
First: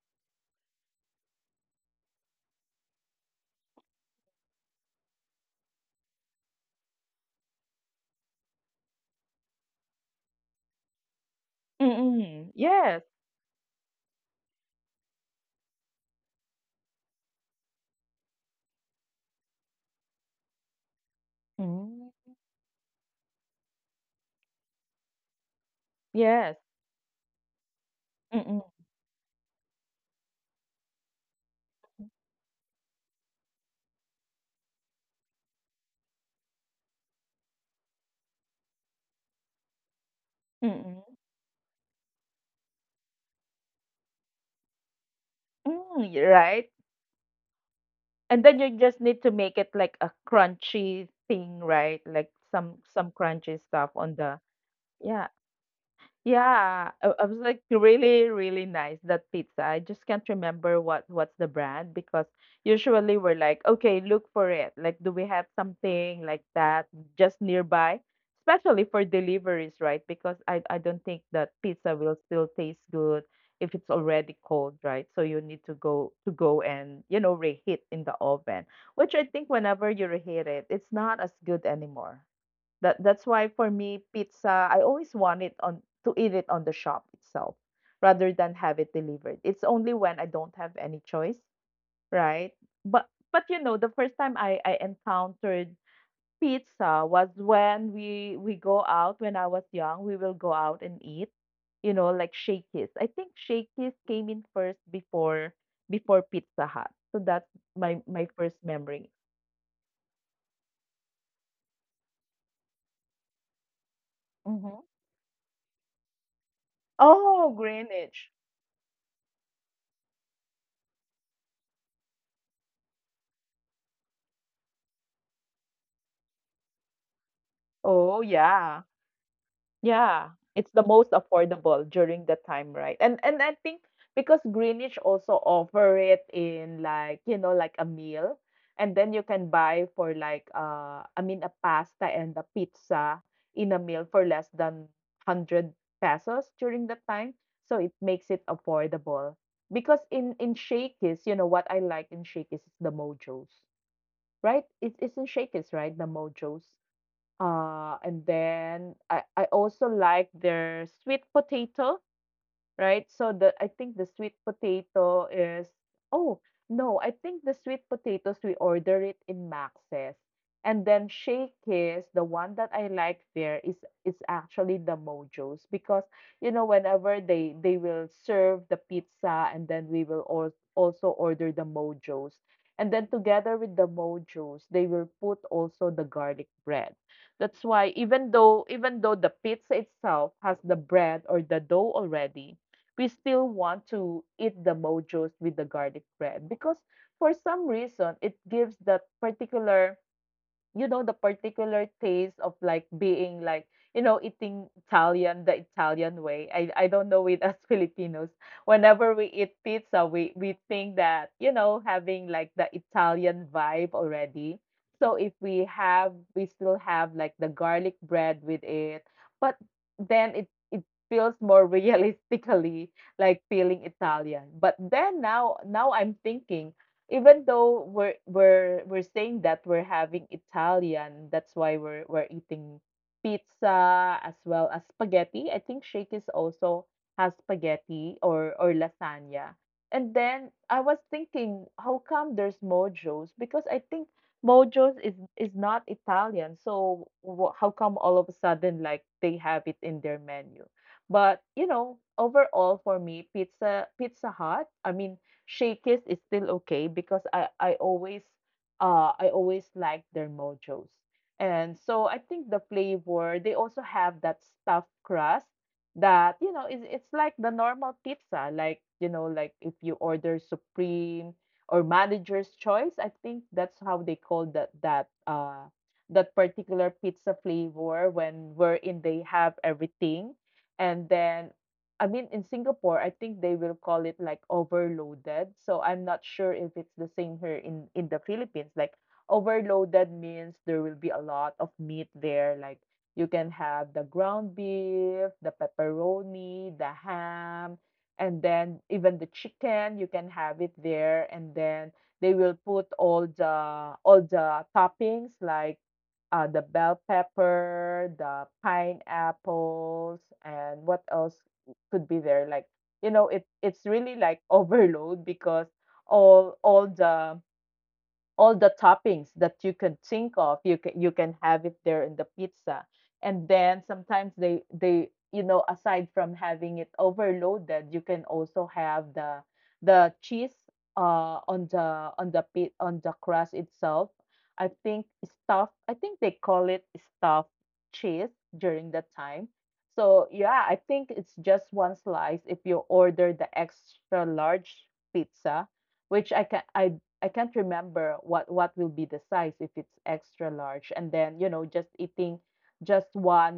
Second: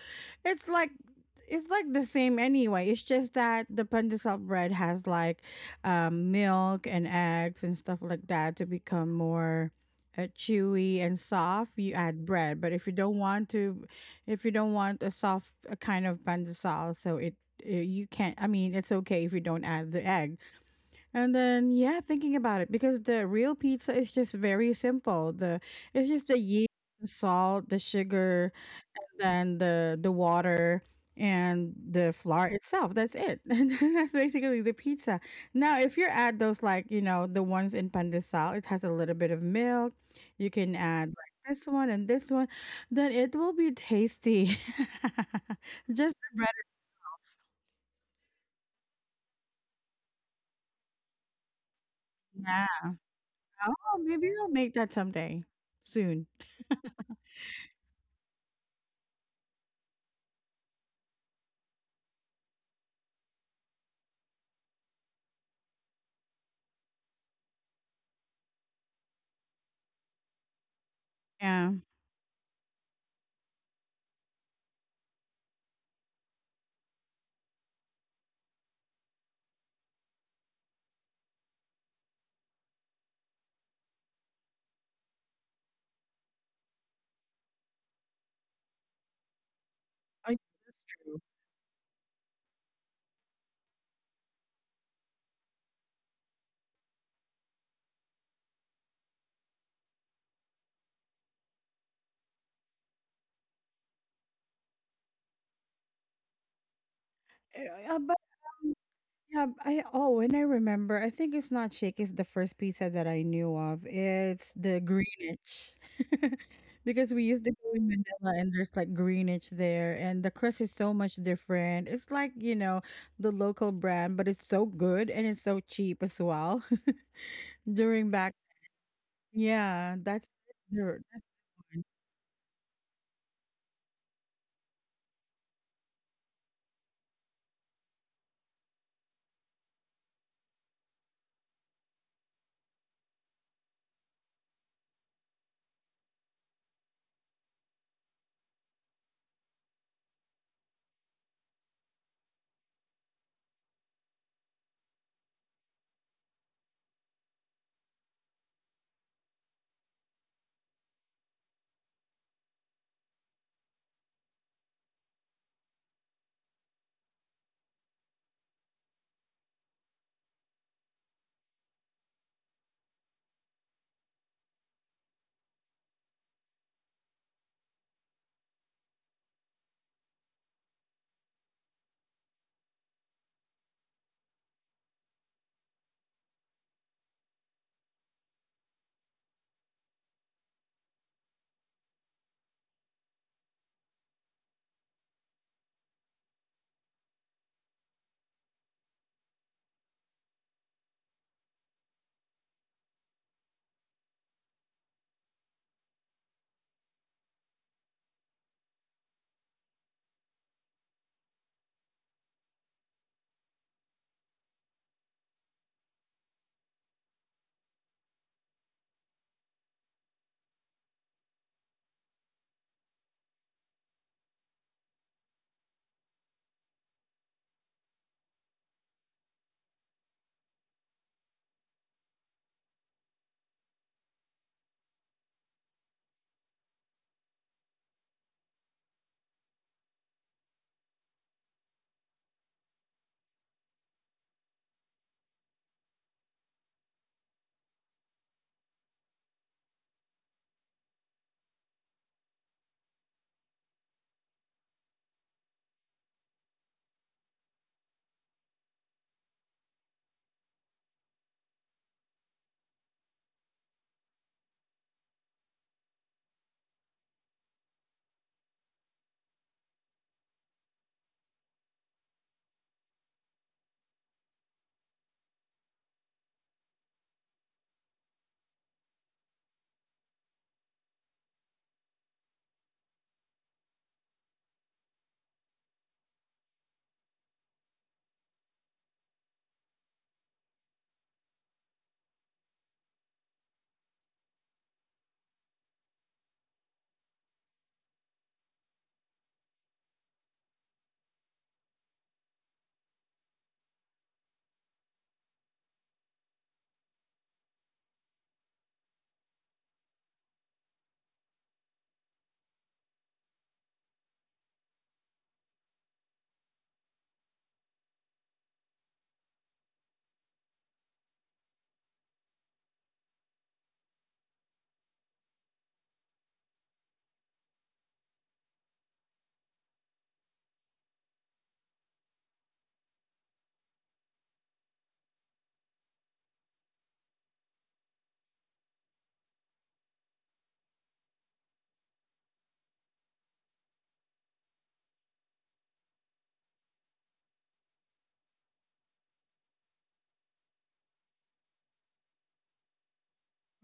A: It's like it's like the same anyway. It's just that the pandesal bread has like um, milk and eggs and stuff like that to become more uh, chewy and soft. You add
B: Mm-mm.
A: bread, but if you
B: Yes.
A: don't want to, if you don't want a soft uh, kind of pandesal, so it uh, you can't. I mean, it's okay if you don't add the egg. And then yeah,
B: Mm.
A: thinking about it because the real pizza is just very simple. The it's just the
B: Yes.
A: yeast, the salt, the sugar
B: Mm-mm.
A: than the the water and the flour itself. That's it. And that's basically the pizza. Now, if you add those like, you know, the ones in pandesal, it has a little bit of milk. You can
B: Mm-mm.
A: add like this one and this one, then it will be tasty.
B: Mm,
A: Just
B: you're
A: the bread
B: right? And then you just need to make it like a crunchy thing, right? Like
A: is now.
B: some some crunchy stuff
A: Oh,
B: on
A: maybe
B: the
A: I'll make that
B: yeah.
A: someday soon.
B: Yeah, I, I was like really, really nice that pizza. I just can't remember what what's the brand because usually we're like, okay, look for it. Like, do we have something like that just nearby? Especially for deliveries, right? Because I I don't think that
A: Yeah.
B: pizza will still taste good if it's already cold, right? So you need to go to go and, you know, reheat in the oven, which I think whenever you reheat it, it's not as good anymore. That that's why for me pizza, I always want it on to eat it on the shop itself rather than have it delivered. It's only when I
A: Oh, yeah,
B: don't have
A: that's
B: any
A: true.
B: choice, right? But but you know, the first time I I encountered pizza was when we we go out. When I was young, we will go out and eat, you know, like Shakey's. I think Shakey's came in first before before Pizza Hut. So that's
A: Uh,
B: my
A: uh, but
B: my first
A: um,
B: memory.
A: Yeah, I oh, and I remember. I think it's not shake. It's the first pizza that I knew of. It's the
B: Hmm.
A: Greenwich, because we used to
B: Oh,
A: go in Manila,
B: Greenwich.
A: and there's like Greenwich there, and the crust is so much different. It's like, you know, the local brand, but it's so good and it's so cheap as well. During
B: Oh,
A: back,
B: yeah.
A: yeah, that's
B: Yeah, it's the
A: the that's
B: most
A: the one
B: affordable during the time, right? And and I think because Greenwich also offer it in like, you know, like a meal and then you can buy for like uh I mean a pasta and a pizza in a meal for less than one hundred pesos during the time. So it makes it affordable. Because in in Shakey's, you know what I like in Shakey's is the mojos, right? It, it's in Shakey's, right? The mojos. Uh, and then I, I also like their sweet potato, right? So the, I think the sweet potato is, oh no, I think the sweet potatoes we order it in Max's. And then Shakey's, the one that I like there is is actually the Mojo's because you know whenever they they will serve the pizza and then we will al- also order the Mojo's. And then together with the Mojo's, they will put also the garlic bread. That's why even though even though the pizza itself has the bread or the dough already, we still want to eat the mojos with the garlic bread because for some reason it gives that particular, you know, the particular taste of like being like, you know, eating Italian, the Italian way. I I don't know with us Filipinos. Whenever we eat pizza, we we think that, you know, having like the Italian vibe already. So if we have, we still have like the garlic bread with it, but then it it feels more realistically like feeling Italian. But then now now I'm thinking, even though we're we're we're saying that we're having Italian, that's why we're we're eating pizza as well as spaghetti. I think Shakey's also has spaghetti or or lasagna. And then I was thinking, how come there's Mojo's? Because I think Mojo's is is not Italian, so wh- how come all of a sudden like they have it in their menu? But you know, overall for me, pizza, Pizza Hut. I mean, Shakey's is still okay because I I always uh I always like their mojos. And so I think the flavor, they also have that stuffed crust that, you know, it's it's like the normal pizza, like you know, like if you order supreme or manager's choice, I think that's how they call that that uh that particular pizza flavor, when wherein they have everything. And then I mean, in Singapore, I think they will call it like overloaded. So I'm not sure if it's the same here in in the Philippines. Like overloaded means there will be a lot of meat there. Like you can have the ground beef, the pepperoni, the ham, and then even the chicken, you can have it there. And then they will put all the all the toppings like uh, the bell pepper, the pineapples, and what else could be there. Like you know it it's really like overload because all all the all the toppings that you can think of, you can you can have it there in the pizza. And then sometimes they they you know, aside from having it overloaded, you can also have the the cheese uh on the on the pit on the crust itself. I think stuffed, I think they call it stuffed cheese during that time. So yeah, I think it's just one slice if you order the extra large pizza, which I can I I can't remember what what will be the size if it's extra large, and then you know just eating just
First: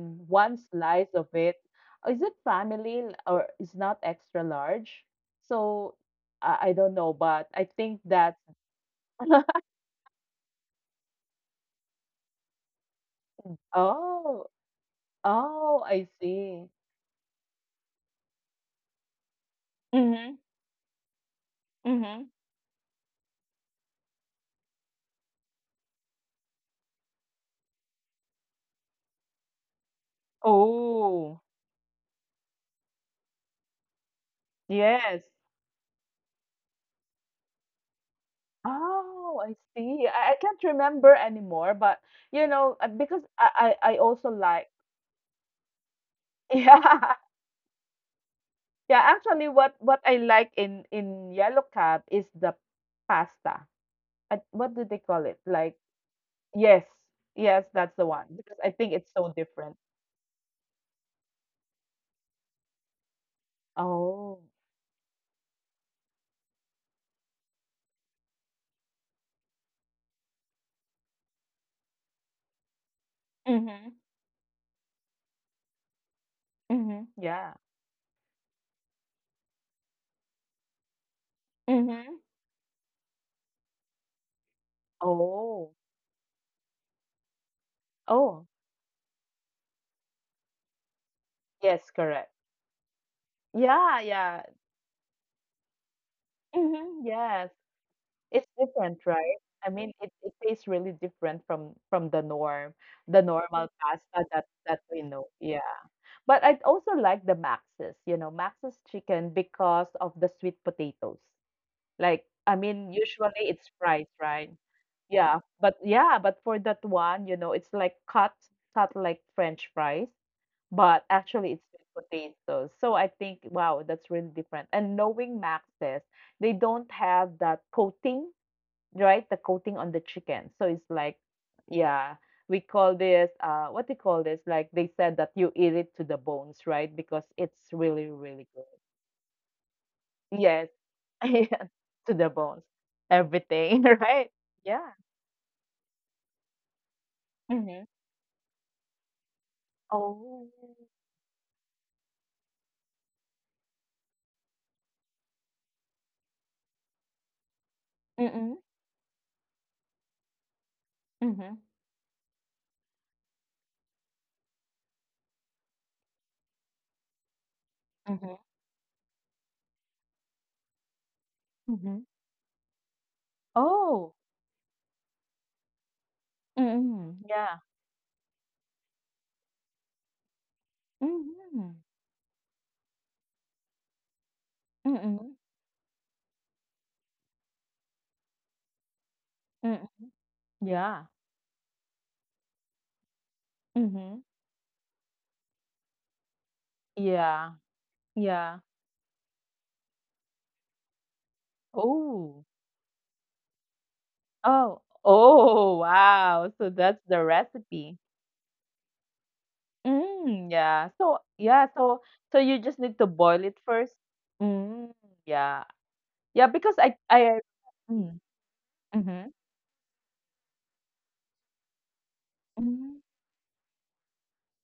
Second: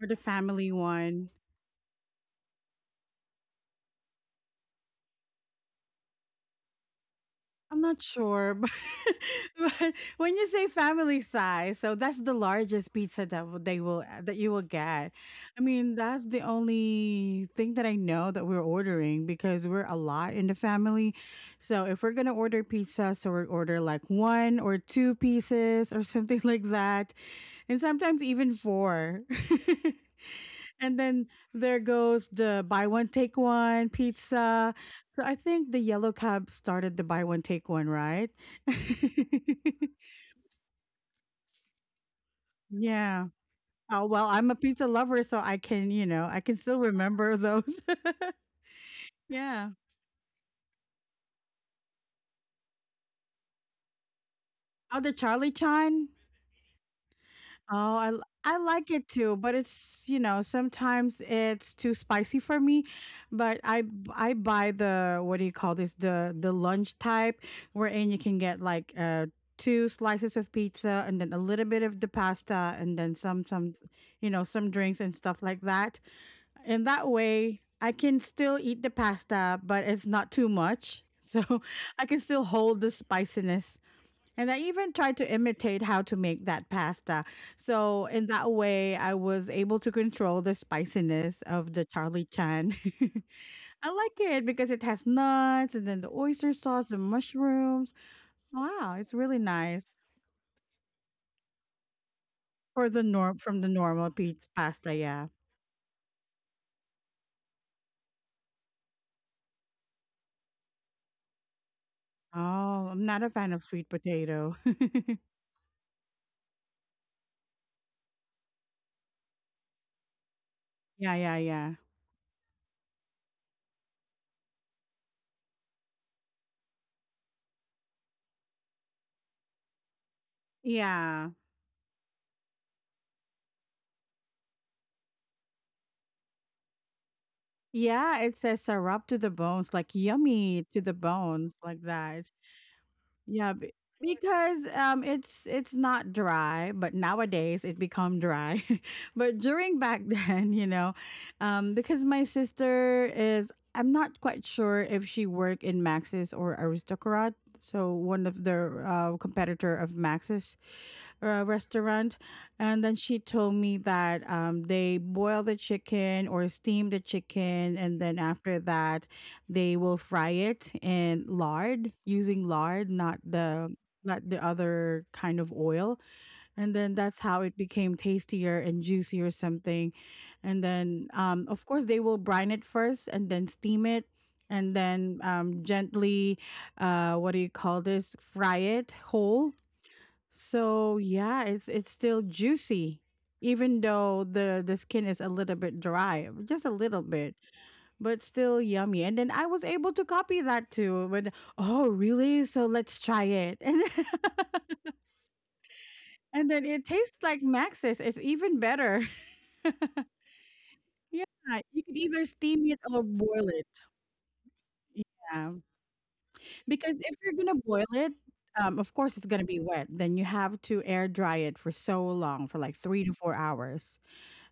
A: or the
B: one
A: family
B: slice of
A: one.
B: it. Is it family l- or is not extra large? So I, I don't know, but I
A: I'm
B: think
A: not
B: that
A: sure, but, but when you say family size, so that's the largest pizza that w- they will uh, that
B: oh,
A: you will get. I
B: oh
A: mean,
B: I
A: that's the
B: see.
A: only thing that I know that we're ordering because we're a
B: Mm-hmm.
A: lot in the family. So if we're
B: Mm-hmm.
A: gonna order pizza, so we order like one or two pieces or something like that, and sometimes even four. And then
B: Oh,
A: there goes the buy one take one pizza.
B: yes.
A: So I think the yellow cab started the buy one take one, right?
B: Oh, I see. I, I can't remember anymore, but you know, uh, because
A: Yeah.
B: I, I, I
A: Oh
B: also
A: well, I'm a
B: like,
A: pizza lover, so I can, you know, I can still
B: yeah.
A: remember those.
B: Yeah, actually, what
A: Yeah.
B: what I like in in Yellow Cab is the pasta. Uh, What do they
A: Oh, the
B: call it?
A: Charlie
B: Like,
A: Chan.
B: yes, yes, that's the
A: Oh, I
B: one
A: l-
B: because
A: I
B: I think
A: like
B: it's
A: it
B: so
A: too, but
B: different.
A: it's, you know, sometimes it's too spicy for me, but I b-
B: Oh,
A: I buy the what do you call this? The the lunch type wherein you can get like uh two slices of pizza and then a little bit of the pasta and then some some
B: mm-hmm,
A: you know, some drinks and stuff like that. And
B: mm-hmm,
A: that
B: yeah,
A: way I can still eat the pasta, but it's not too much. So
B: mm-hmm.
A: I can still hold the spiciness, and I even tried to
B: Oh,
A: imitate how to make that pasta. So, in
B: oh,
A: that way, I was able to control the spiciness of
B: yes,
A: the
B: correct.
A: Charlie Chan.
B: Yeah,
A: I like
B: yeah,
A: it because it has nuts and then the oyster sauce,
B: mm-hmm,
A: the
B: yes.
A: mushrooms.
B: It's different,
A: Wow, it's
B: right?
A: really
B: I mean,
A: nice
B: it, it tastes really different from from the norm,
A: for the
B: the
A: norm
B: normal
A: from the
B: pasta
A: normal
B: that
A: pizza
B: that we
A: pasta.
B: know.
A: Yeah.
B: Yeah. But I'd also like the Max's, you know, Max's chicken because of the sweet potatoes. Like, I mean,
A: Oh, I'm not
B: usually
A: a fan
B: it's
A: of sweet
B: fried, right?
A: potato.
B: Yeah, but yeah, but for that one, you know, it's like cut, cut like French fries, but
A: Yeah, yeah,
B: actually it's
A: yeah.
B: sweet potatoes. So I think, wow, that's really different. And knowing Max's, they don't have that coating, right? The coating on the chicken. So it's like,
A: Yeah.
B: yeah, we call this, uh, what do you call this? Like they said that you eat it to the bones, right? Because it's really,
A: Yeah, it
B: really good.
A: says syrup to the bones, like
B: Yes,
A: yummy to the
B: yes,
A: bones, like
B: to the
A: that.
B: bones,
A: Yeah,
B: everything,
A: be-
B: right?
A: because
B: Yeah.
A: um, it's it's not dry, but nowadays
B: Mm-hmm.
A: it become dry. But during back
B: Oh.
A: then, you know, um, because my sister is, I'm not quite sure if she work in Maxis or Aristocrat, so one of
B: Mm-mm.
A: the uh, competitor of Maxis uh,
B: Mm-hmm.
A: restaurant, and then she told me that um, they boil the chicken or steam the chicken, and then
B: Mm-hmm.
A: after that they will fry it in
B: Mm-hmm.
A: lard, using lard, not the
B: Oh.
A: not the other kind of oil. And then
B: Mm-mm.
A: that's how
B: Yeah.
A: it became tastier and juicy or something. And then um
B: Mm-hmm.
A: of course they will brine it first and then steam it, and then
B: Mm-mm.
A: um gently uh what do you call this? Fry it whole.
B: Mm-mm.
A: So
B: Yeah.
A: yeah, it's it's still juicy even
B: Mm-hmm.
A: though the the skin is a little bit dry, just a little bit
B: Yeah.
A: but
B: Yeah.
A: still yummy. And then I was able to copy that too. But oh,
B: Oh.
A: really? So let's try it.
B: Oh, oh, wow.
A: And then,
B: So
A: and then it
B: that's the
A: tastes like
B: recipe.
A: Max's. It's even better.
B: Mm, yeah. So yeah,
A: Yeah, you
B: so
A: could either
B: so you
A: steam
B: just
A: it
B: need to
A: or
B: boil it
A: boil it.
B: first. Mm,
A: Yeah,
B: yeah. Yeah, because I
A: because if
B: I
A: you're gonna boil
B: mm,
A: it. Um, of course,
B: mm-hmm,
A: it's gonna be wet. Then you have to air dry it for so long, for like
B: mm.
A: three to four hours.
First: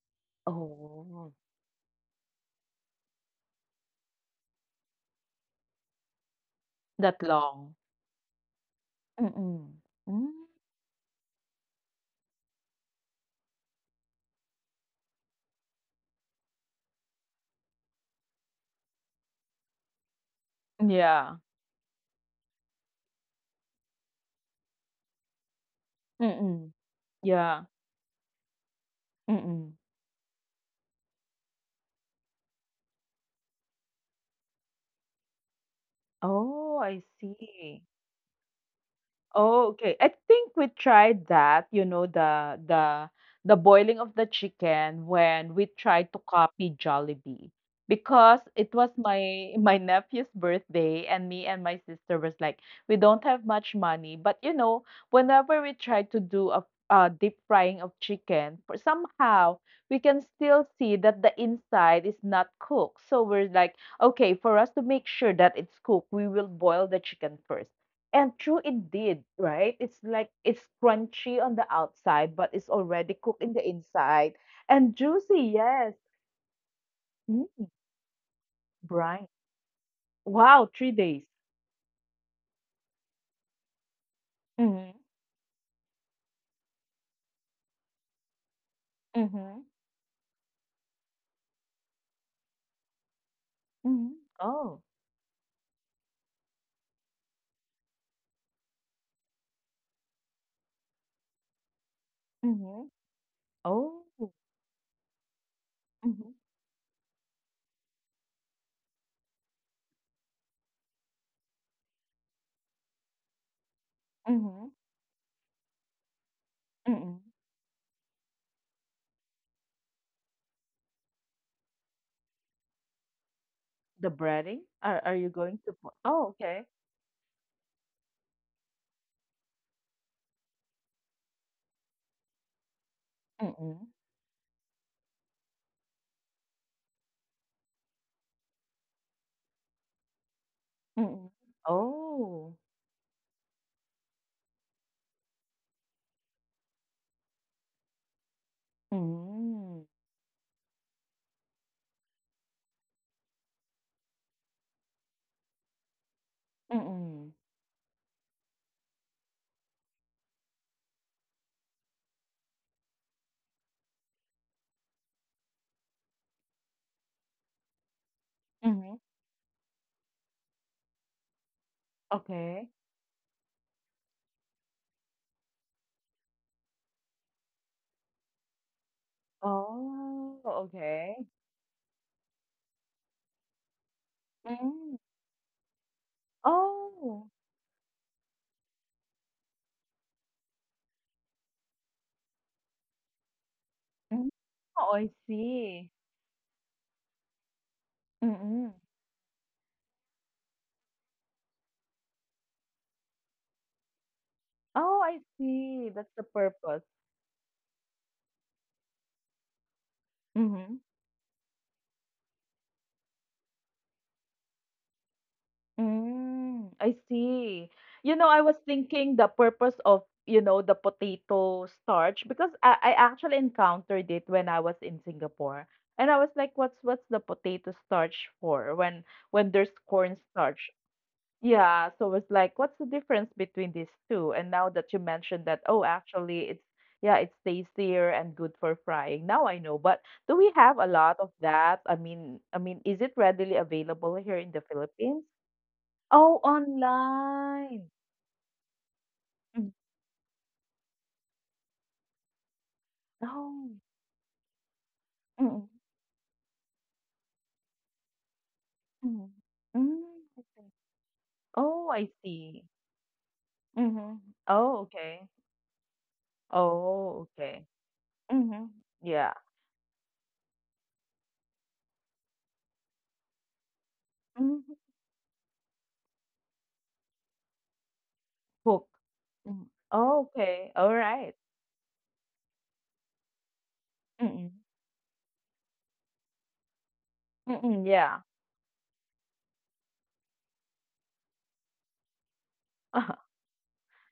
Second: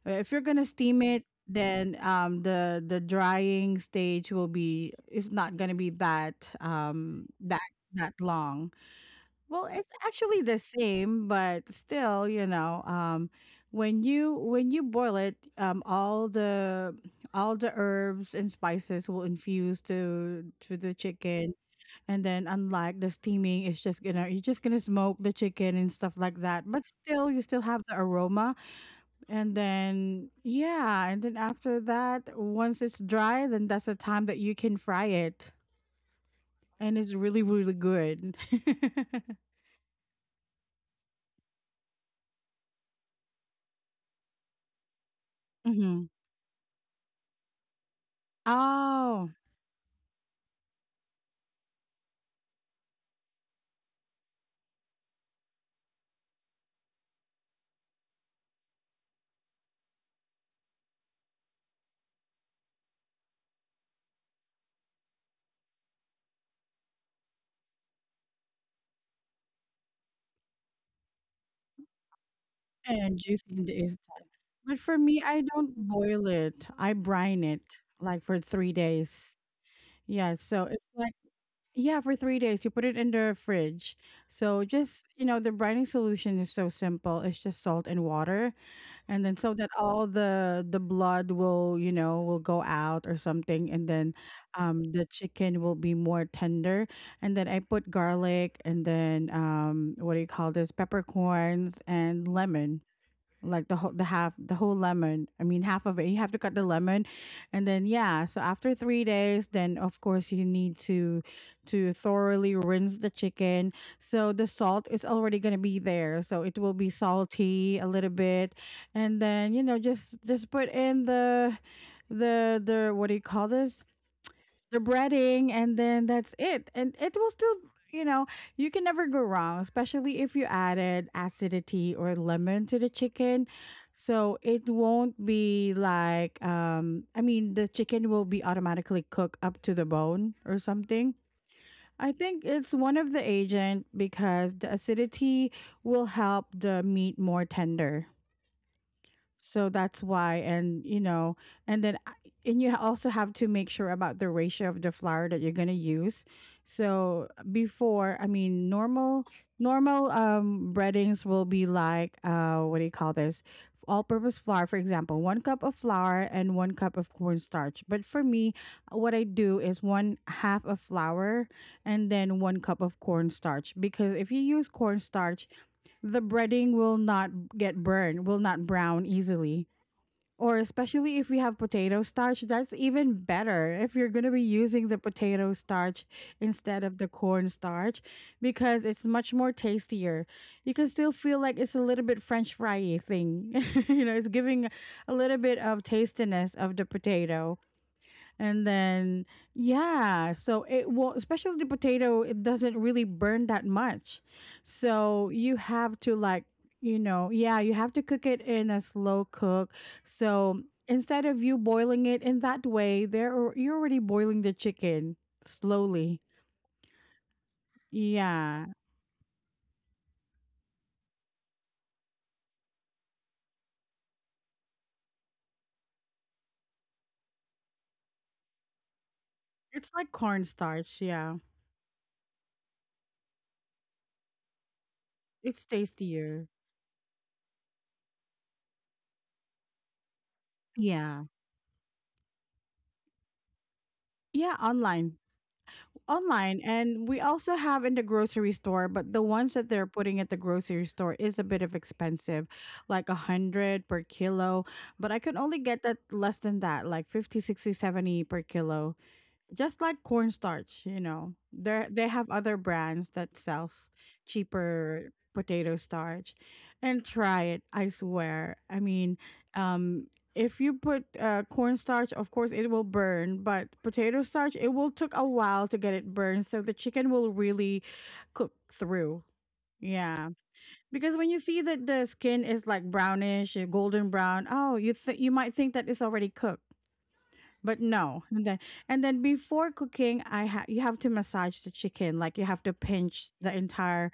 A: Uh, If you're gonna steam it,
B: Oh,
A: then um, the the drying stage will be. It's not gonna be that
B: that
A: um, that
B: long.
A: that long. Well,
B: Mm-mm.
A: it's
B: Mm,
A: actually the same, but still, you know, um, when you when you boil it, um, all the all the herbs and spices will infuse to to the
B: yeah.
A: chicken, and then unlike the steaming, it's just gonna you're just gonna smoke the chicken and stuff like that.
B: Mm-mm.
A: But still, you still
B: Yeah.
A: have the aroma, and
B: Mm-mm.
A: then yeah, and then after that, once it's dry, then that's the time that you can fry it,
B: Oh,
A: and
B: I
A: it's really really
B: see.
A: good.
B: Oh, okay. I think we tried that, you know, the the the boiling of the chicken when we
A: Mhm.
B: tried to copy Jollibee because it was
A: Oh,
B: my my nephew's birthday and me and my sister was like, we don't have much money, but you know, whenever we try to do a uh, deep frying of chicken, for somehow we can still see that the inside is not cooked. So we're like, okay, for us to make sure that it's cooked, we will boil the chicken first and true indeed, right? It's like it's crunchy on the outside, but it's already
A: and
B: cooked in
A: juicing
B: the
A: the is
B: inside
A: But for
B: and
A: me,
B: juicy.
A: I don't
B: Yes,
A: boil it. I brine it
B: mm,
A: like for three
B: brine.
A: days. Yeah, so
B: Wow,
A: it's
B: three
A: like
B: days.
A: yeah, for three days you put it in the fridge. So
B: Mm-hmm.
A: just you know, the brining solution is so simple. It's just salt and water, and then so
B: Mm-hmm.
A: that all the the blood will you know will go out or something, and then
B: Mm-hmm. Oh,
A: um the chicken will be more tender. And then I put garlic, and then um what do you call this? Peppercorns and lemon
B: Mm-hmm.
A: like the whole the
B: Oh,
A: half the whole lemon, I mean half of it, you have
B: Mm-hmm.
A: to cut the lemon. And then yeah, so after three days then of course you need to to thoroughly rinse the chicken, so the
B: Mm-hmm.
A: salt is already going to be there so it will be
B: Mm-hmm.
A: salty a little bit. And then you know just just put in the the the what do you call this,
B: The breading.
A: the
B: Are are you
A: breading,
B: going to
A: and
B: put?
A: then
B: Oh,
A: that's
B: okay.
A: it, and it will still, you know, you can never go wrong especially if you added acidity or lemon to the chicken,
B: Mm-mm.
A: so it won't be like um I mean the chicken will be automatically cooked up to the bone or something.
B: Mm-mm.
A: I think
B: Oh,
A: it's one of the agent because the acidity will help the meat more tender, so
B: Mm-mm.
A: that's why, and you know, and then I- and you also have to make sure about the ratio of the flour that you're gonna use. So
B: Mm-mm.
A: before, I mean, normal normal um breadings will be like uh what do you call this? All-purpose flour, for example, one cup of flour and one cup of cornstarch. But for me,
B: Mm-hmm.
A: what I do is one half of flour and then one
B: Okay.
A: cup of cornstarch because if you use cornstarch, the breading will not get burned, will not brown easily.
B: Oh,
A: Or especially
B: okay.
A: if we have potato starch, that's even better if you're going to be using the
B: Mm-mm.
A: potato starch instead of the
B: Oh.
A: corn starch because it's much more tastier. You can still feel like it's a little bit french fry thing. You know,
B: Hmm.
A: it's giving
B: Oh, I
A: a little bit of
B: see.
A: tastiness of the potato. And
B: Mm.
A: then, yeah, so it well, especially the potato, it doesn't really burn that much.
B: Oh, I
A: So you
B: see.
A: have
B: That's
A: to
B: the
A: like,
B: purpose.
A: you know, yeah, you have to cook it in a slow cook. So
B: Mhm.
A: instead of you boiling it in that way, there are- you're already boiling the chicken slowly.
B: Mm, I see. You know, I was
A: Yeah,
B: thinking the purpose of, you know, the potato starch because I, I actually encountered it when I was in Singapore. And I was like, what's what's the potato starch for when when there's
A: it's like
B: corn starch?
A: cornstarch. Yeah,
B: Yeah, so it's like, what's the difference between these two? And now that you mentioned that,
A: it's
B: oh,
A: tastier.
B: actually, it's, yeah, it's tastier and good for frying. Now I know. But do we have a lot
A: Yeah,
B: of that? I mean, I mean, is it readily available here in
A: yeah,
B: the
A: online.
B: Philippines? Oh,
A: Online and we also have
B: online.
A: in the grocery store, but the ones that
B: Mm.
A: they're putting at the grocery store is a bit of expensive, like a
B: Oh.
A: hundred per kilo. But I can only
B: Mm-mm.
A: get that less than that, like fifty, sixty, seventy per kilo,
B: Mm.
A: just like
B: Mm. Okay.
A: cornstarch, you know. There
B: Oh,
A: they
B: I
A: have other
B: see.
A: brands that sells
B: Mm-hmm. Oh,
A: cheaper
B: okay.
A: potato starch. And
B: Oh,
A: try it,
B: okay.
A: I swear.
B: Mm-hmm.
A: I mean,
B: Yeah.
A: um if you put uh, cornstarch, of course it will burn, but potato starch, it
B: Mm-hmm.
A: will took a while to get it burned, so the chicken will really cook
B: Cook.
A: through.
B: Mm.
A: Yeah,
B: Oh, okay. All
A: because when
B: right.
A: you see that the skin is like brownish, uh, golden brown,
B: Mm.
A: oh, you th- you might think that it's already cooked, but
B: Mm,
A: no.
B: yeah.
A: And then and then before cooking, I ha- you have to massage the chicken. Like, you have to
B: Uh-huh.
A: pinch the entire,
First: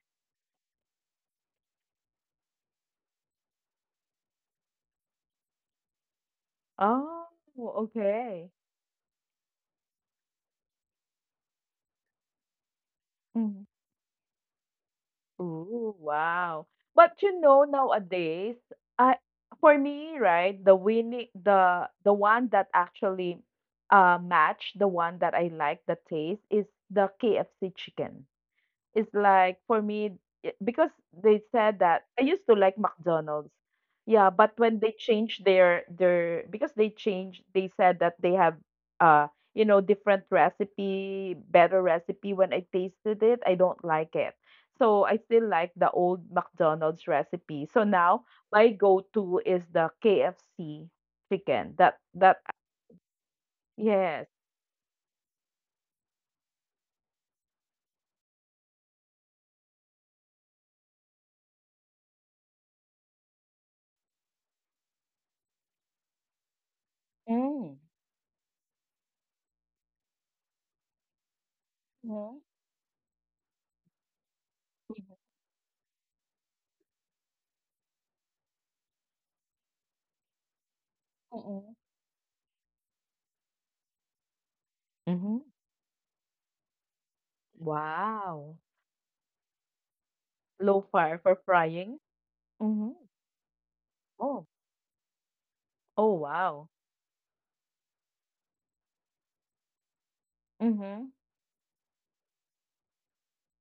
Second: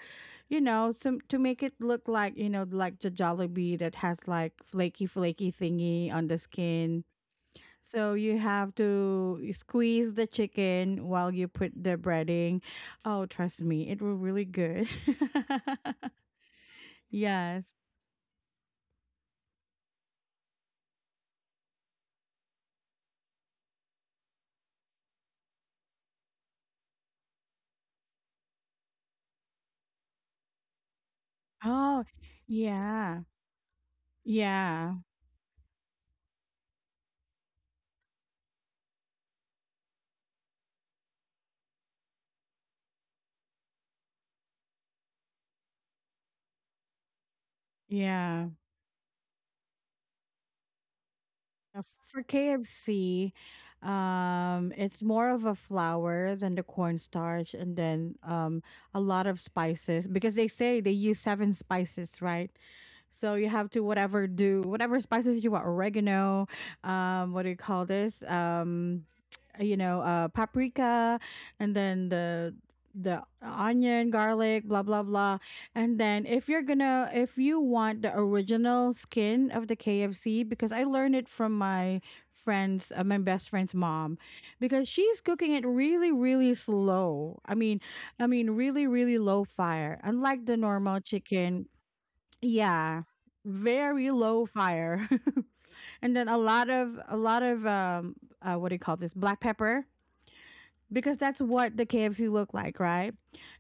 A: you know, some, to make it look like, you know like the Jollibee that has like flaky flaky thingy on the skin.
B: Oh,
A: So you
B: okay.
A: have to squeeze the chicken while you put the breading. Oh, trust
B: Mhm.
A: me, it will really good.
B: Ooh, wow. But you know,
A: Yes.
B: nowadays, I for me, right, the winning the the one that actually uh, match the one that I like the taste is the K F C chicken. It's like for me I because they said that
A: Oh,
B: I used to like
A: yeah,
B: McDonald's. Yeah, but when they
A: yeah,
B: changed their their because they changed, they said that they have uh, you know, different recipe, better recipe. When I tasted it, I don't like it. So I still like the old McDonald's recipe. So now
A: yeah.
B: my go-to is the K F C chicken.
A: Uh,
B: That
A: For
B: that
A: K F C,
B: yes.
A: um, it's more of a flour than the cornstarch, and then um, a lot of spices because they say they use seven spices, right? So you have to whatever do whatever spices you want, oregano, um, what do you
B: Mm.
A: call this? Um, you know, uh, paprika, and then
B: Mm-hmm.
A: the the onion, garlic, blah blah blah. And then if you're gonna if you want the original skin of the K F C, because I learned it from
B: Mm-hmm.
A: my friends, uh, my best friend's mom, because she's
B: Mhm.
A: cooking it really really slow. I mean, I mean
B: Wow.
A: really really low fire. Unlike the
B: Low
A: normal
B: fire for
A: chicken,
B: frying? Mhm.
A: yeah, very
B: Oh.
A: low fire.
B: Oh,
A: And then a
B: wow.
A: lot of a lot of um uh, what do you call this? Black pepper,
B: Mhm.
A: because that's what the K F C looked like, right?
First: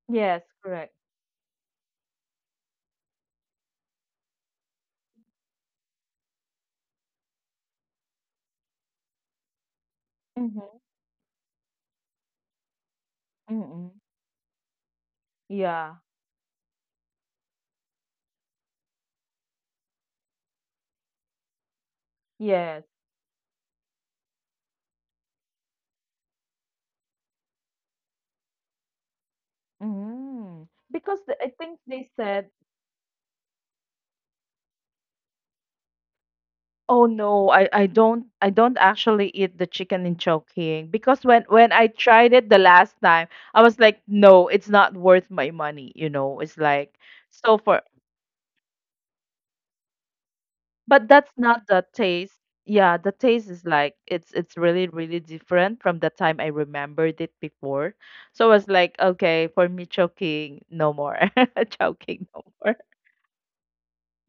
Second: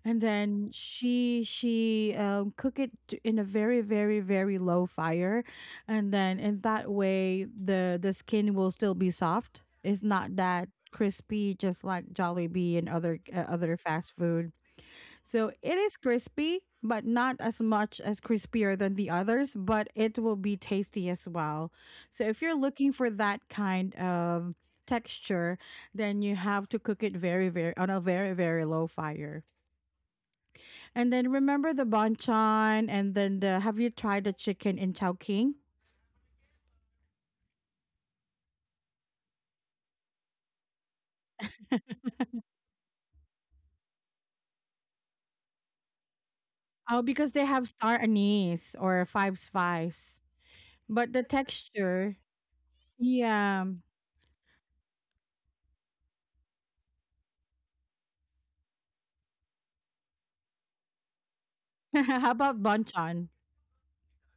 A: And
B: Yes,
A: then
B: correct.
A: she she um, cook it t- in a very very very low fire, and then in that way the the skin will still be soft. It's not that
B: Mhm.
A: crispy, just like Jollibee and other uh, other
B: Mm.
A: fast food. So it
B: Yeah.
A: is crispy, but not as much as crispier than the others, but it will be tasty as well. So if you're
B: Yes.
A: looking for that kind of texture, then you have to cook it very, very, on a very, very low fire.
B: Mm.
A: And
B: Because the
A: then
B: I
A: remember
B: think
A: the
B: they said,
A: banchan, and then the have you tried the chicken in Chowking?
B: "Oh no, I I don't I don't actually eat the chicken in Chowking." Because when when I tried it the last time, I was like, "No, it's not worth my money," you know. It's like
A: Oh, because they
B: so
A: have
B: for.
A: star anise or five spice.
B: But
A: But the
B: that's not the
A: texture,
B: taste. Yeah, the taste is
A: yeah.
B: like it's it's really really different from the time I remembered it before. So I was like, okay, for me choking no more. Choking
A: How
B: no
A: about
B: more.
A: banchan?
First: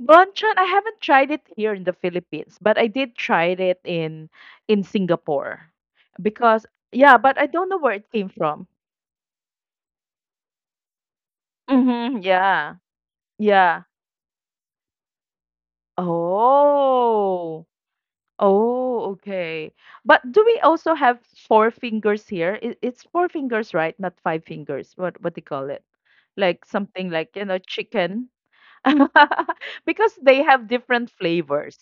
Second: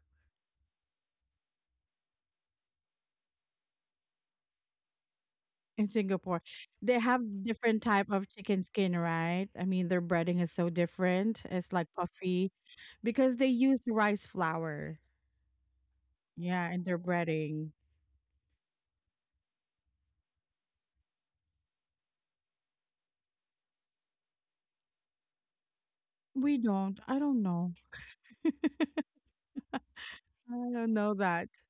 B: Bonchon, I haven't tried it here in the Philippines, but I did try it in in Singapore.
A: In Singapore.
B: Because
A: They
B: yeah,
A: have
B: but I don't know where
A: different
B: it
A: type
B: came
A: of
B: from.
A: chicken skin, right? I mean, their breading is so different. It's like
B: Mhm,
A: puffy
B: yeah.
A: because they
B: Yeah.
A: use rice flour. Yeah, in their
B: Oh.
A: breading.
B: Oh, okay. But do we also have Four Fingers here? It, it's Four Fingers, right? Not Five Fingers. What what do you call it? Like
A: We
B: something
A: don't. I
B: like, you
A: don't
B: know,
A: know.
B: chicken. Because they
A: I
B: have
A: don't
B: different
A: know that.
B: flavors.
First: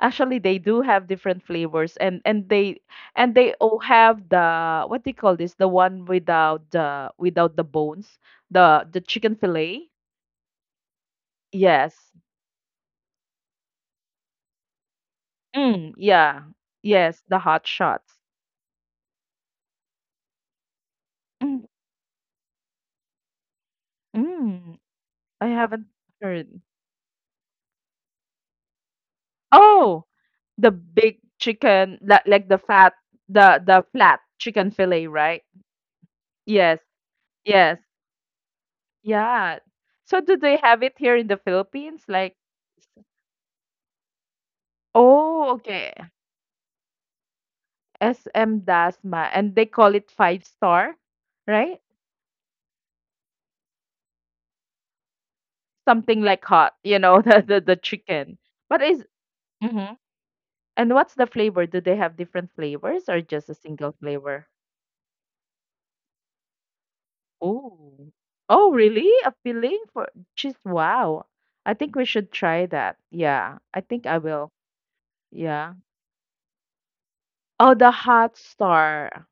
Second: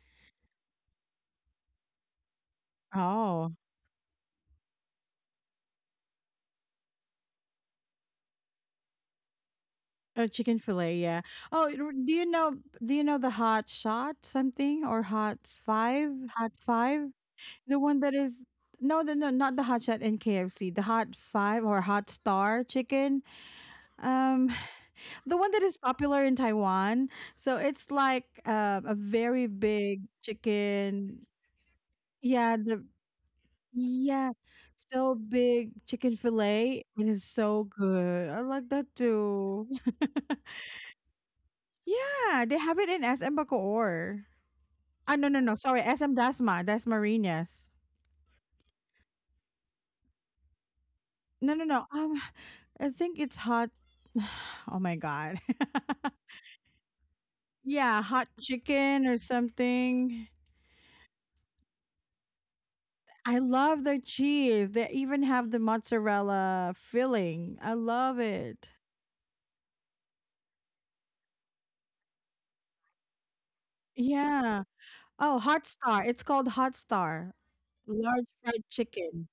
B: Actually, they do have different flavors and and they and
A: Oh,
B: they all have the what do you call this? The one without the without the bones, the the chicken fillet.
A: a chicken fillet. Yeah. Oh, r-
B: Yes.
A: do you know? Do you know the hot shot something or hot
B: Mm,
A: five?
B: yeah.
A: Hot five.
B: Yes, the Hot
A: The one that
B: Shots.
A: is. No, the, no, not the hot shot in K F C. The hot
B: Mm,
A: five or hot star chicken. Um,
B: mm.
A: the
B: I
A: one that is
B: haven't
A: popular in
B: heard.
A: Taiwan. So it's like uh, a very
B: Oh,
A: big
B: the big
A: chicken.
B: chicken, like like the
A: Yeah, the
B: fat, the the flat
A: yeah,
B: chicken fillet,
A: so
B: right?
A: big chicken
B: Yes,
A: fillet. It is so
B: yes,
A: good. I like that too.
B: yeah. So do they have it here in the Philippines?
A: Yeah,
B: Like,
A: they have it in S M Bacoor. Ah, no, no, no.
B: oh,
A: Sorry,
B: okay,
A: S M Dasma, Dasmariñas.
B: S M Dasma, and they call it five star,
A: No, no, no.
B: right?
A: Um, I think it's hot. Oh my god.
B: Something like hot, you know, the the, the
A: Yeah, hot
B: chicken. But
A: chicken
B: is.
A: or
B: Mhm.
A: something.
B: And what's the flavor? Do they have different flavors or
A: I
B: just a
A: love
B: single
A: the
B: flavor?
A: cheese. They even have the mozzarella filling. I
B: Oh.
A: love it.
B: Oh, really? A filling for cheese. Wow. I think we should try that. Yeah, I think I will.
A: Yeah. Oh, Hot
B: Yeah.
A: Star. It's called Hot Star.
B: Oh, the
A: Large
B: Hot
A: fried
B: Star.
A: chicken.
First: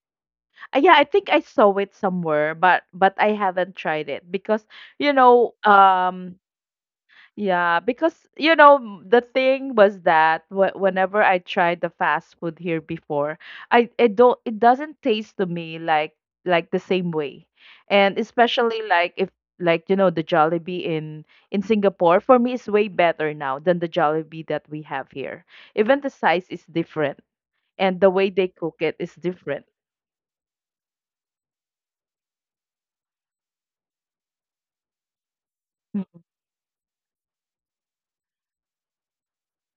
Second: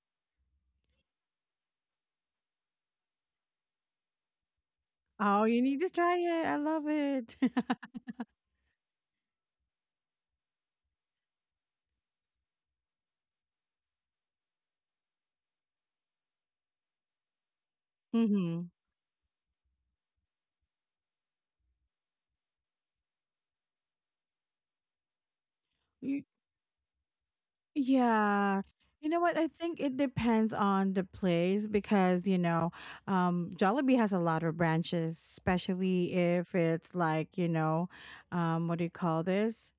B: Uh, yeah, I think I saw it somewhere, but but I haven't tried it because. you
A: Oh,
B: know,
A: you need to try
B: um,
A: it. I love it.
B: Yeah, because you know m- the thing was that wh- whenever I tried the fast food here before, I it don't it doesn't taste to me like like the same way, and
A: Mm-hmm.
B: especially like if like you know the Jollibee in in Singapore for me is way better now than the Jollibee that we have here. Even the
A: Y-
B: size is different, and the way they
A: Yeah.
B: cook it
A: You
B: is
A: know what? I
B: different.
A: think it depends on the place because, you know, um, Jollibee has a lot of branches,
B: Mm,
A: especially if it's like, you know, um, what do you call this?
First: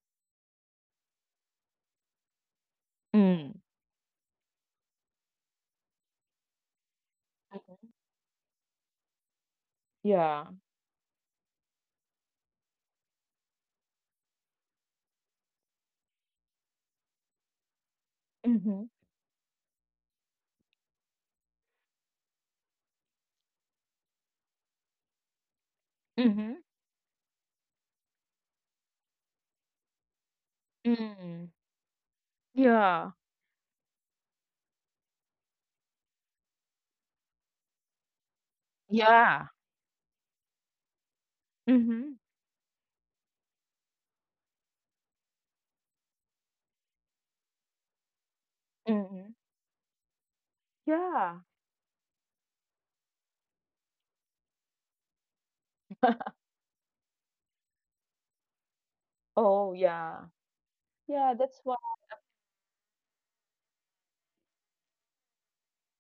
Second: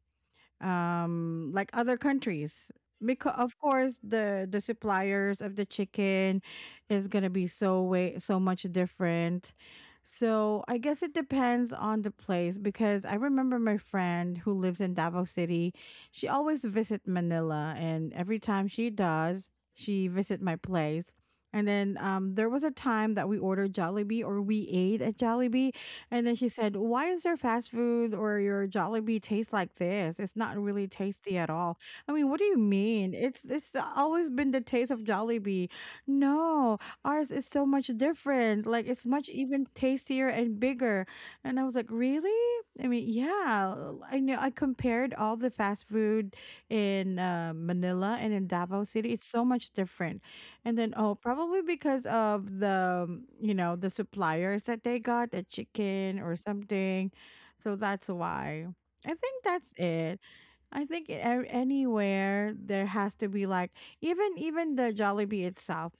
A: um Like other countries, because of
B: mm,
A: course the the suppliers of the chicken is going to be so
B: Mhm,
A: way so much different.
B: yeah.
A: So I guess it depends on the place, because I remember my friend who lives in Davao City. She always visit Manila, and every time
B: Mm-hmm.
A: she does, she visit my place. And then um, there was a time that we ordered Jollibee, or we ate at Jollibee, and then she
B: Mm-hmm.
A: said, "Why is there fast food, or your Jollibee taste like this? It's not really
B: Mm-hmm.
A: tasty
B: Mm.
A: at all." I mean, what do you
B: Yeah.
A: mean? It's it's always been the taste of Jollibee. No, ours is so much different. Like, it's much
B: Yeah.
A: even tastier and bigger. And I was like,
B: Mm-hmm.
A: "Really?" I mean, yeah. I know, I compared all the fast food in uh, Manila and in Davao City. It's
B: Mm-hmm.
A: so much different. And then, oh,
B: Yeah.
A: probably because of the, um, you know, the suppliers that they got, the chicken or something. So that's why. I think that's
B: Oh,
A: it.
B: yeah.
A: I think a-
B: Yeah, that's why.
A: anywhere there has to be like, even even the Jollibee itself.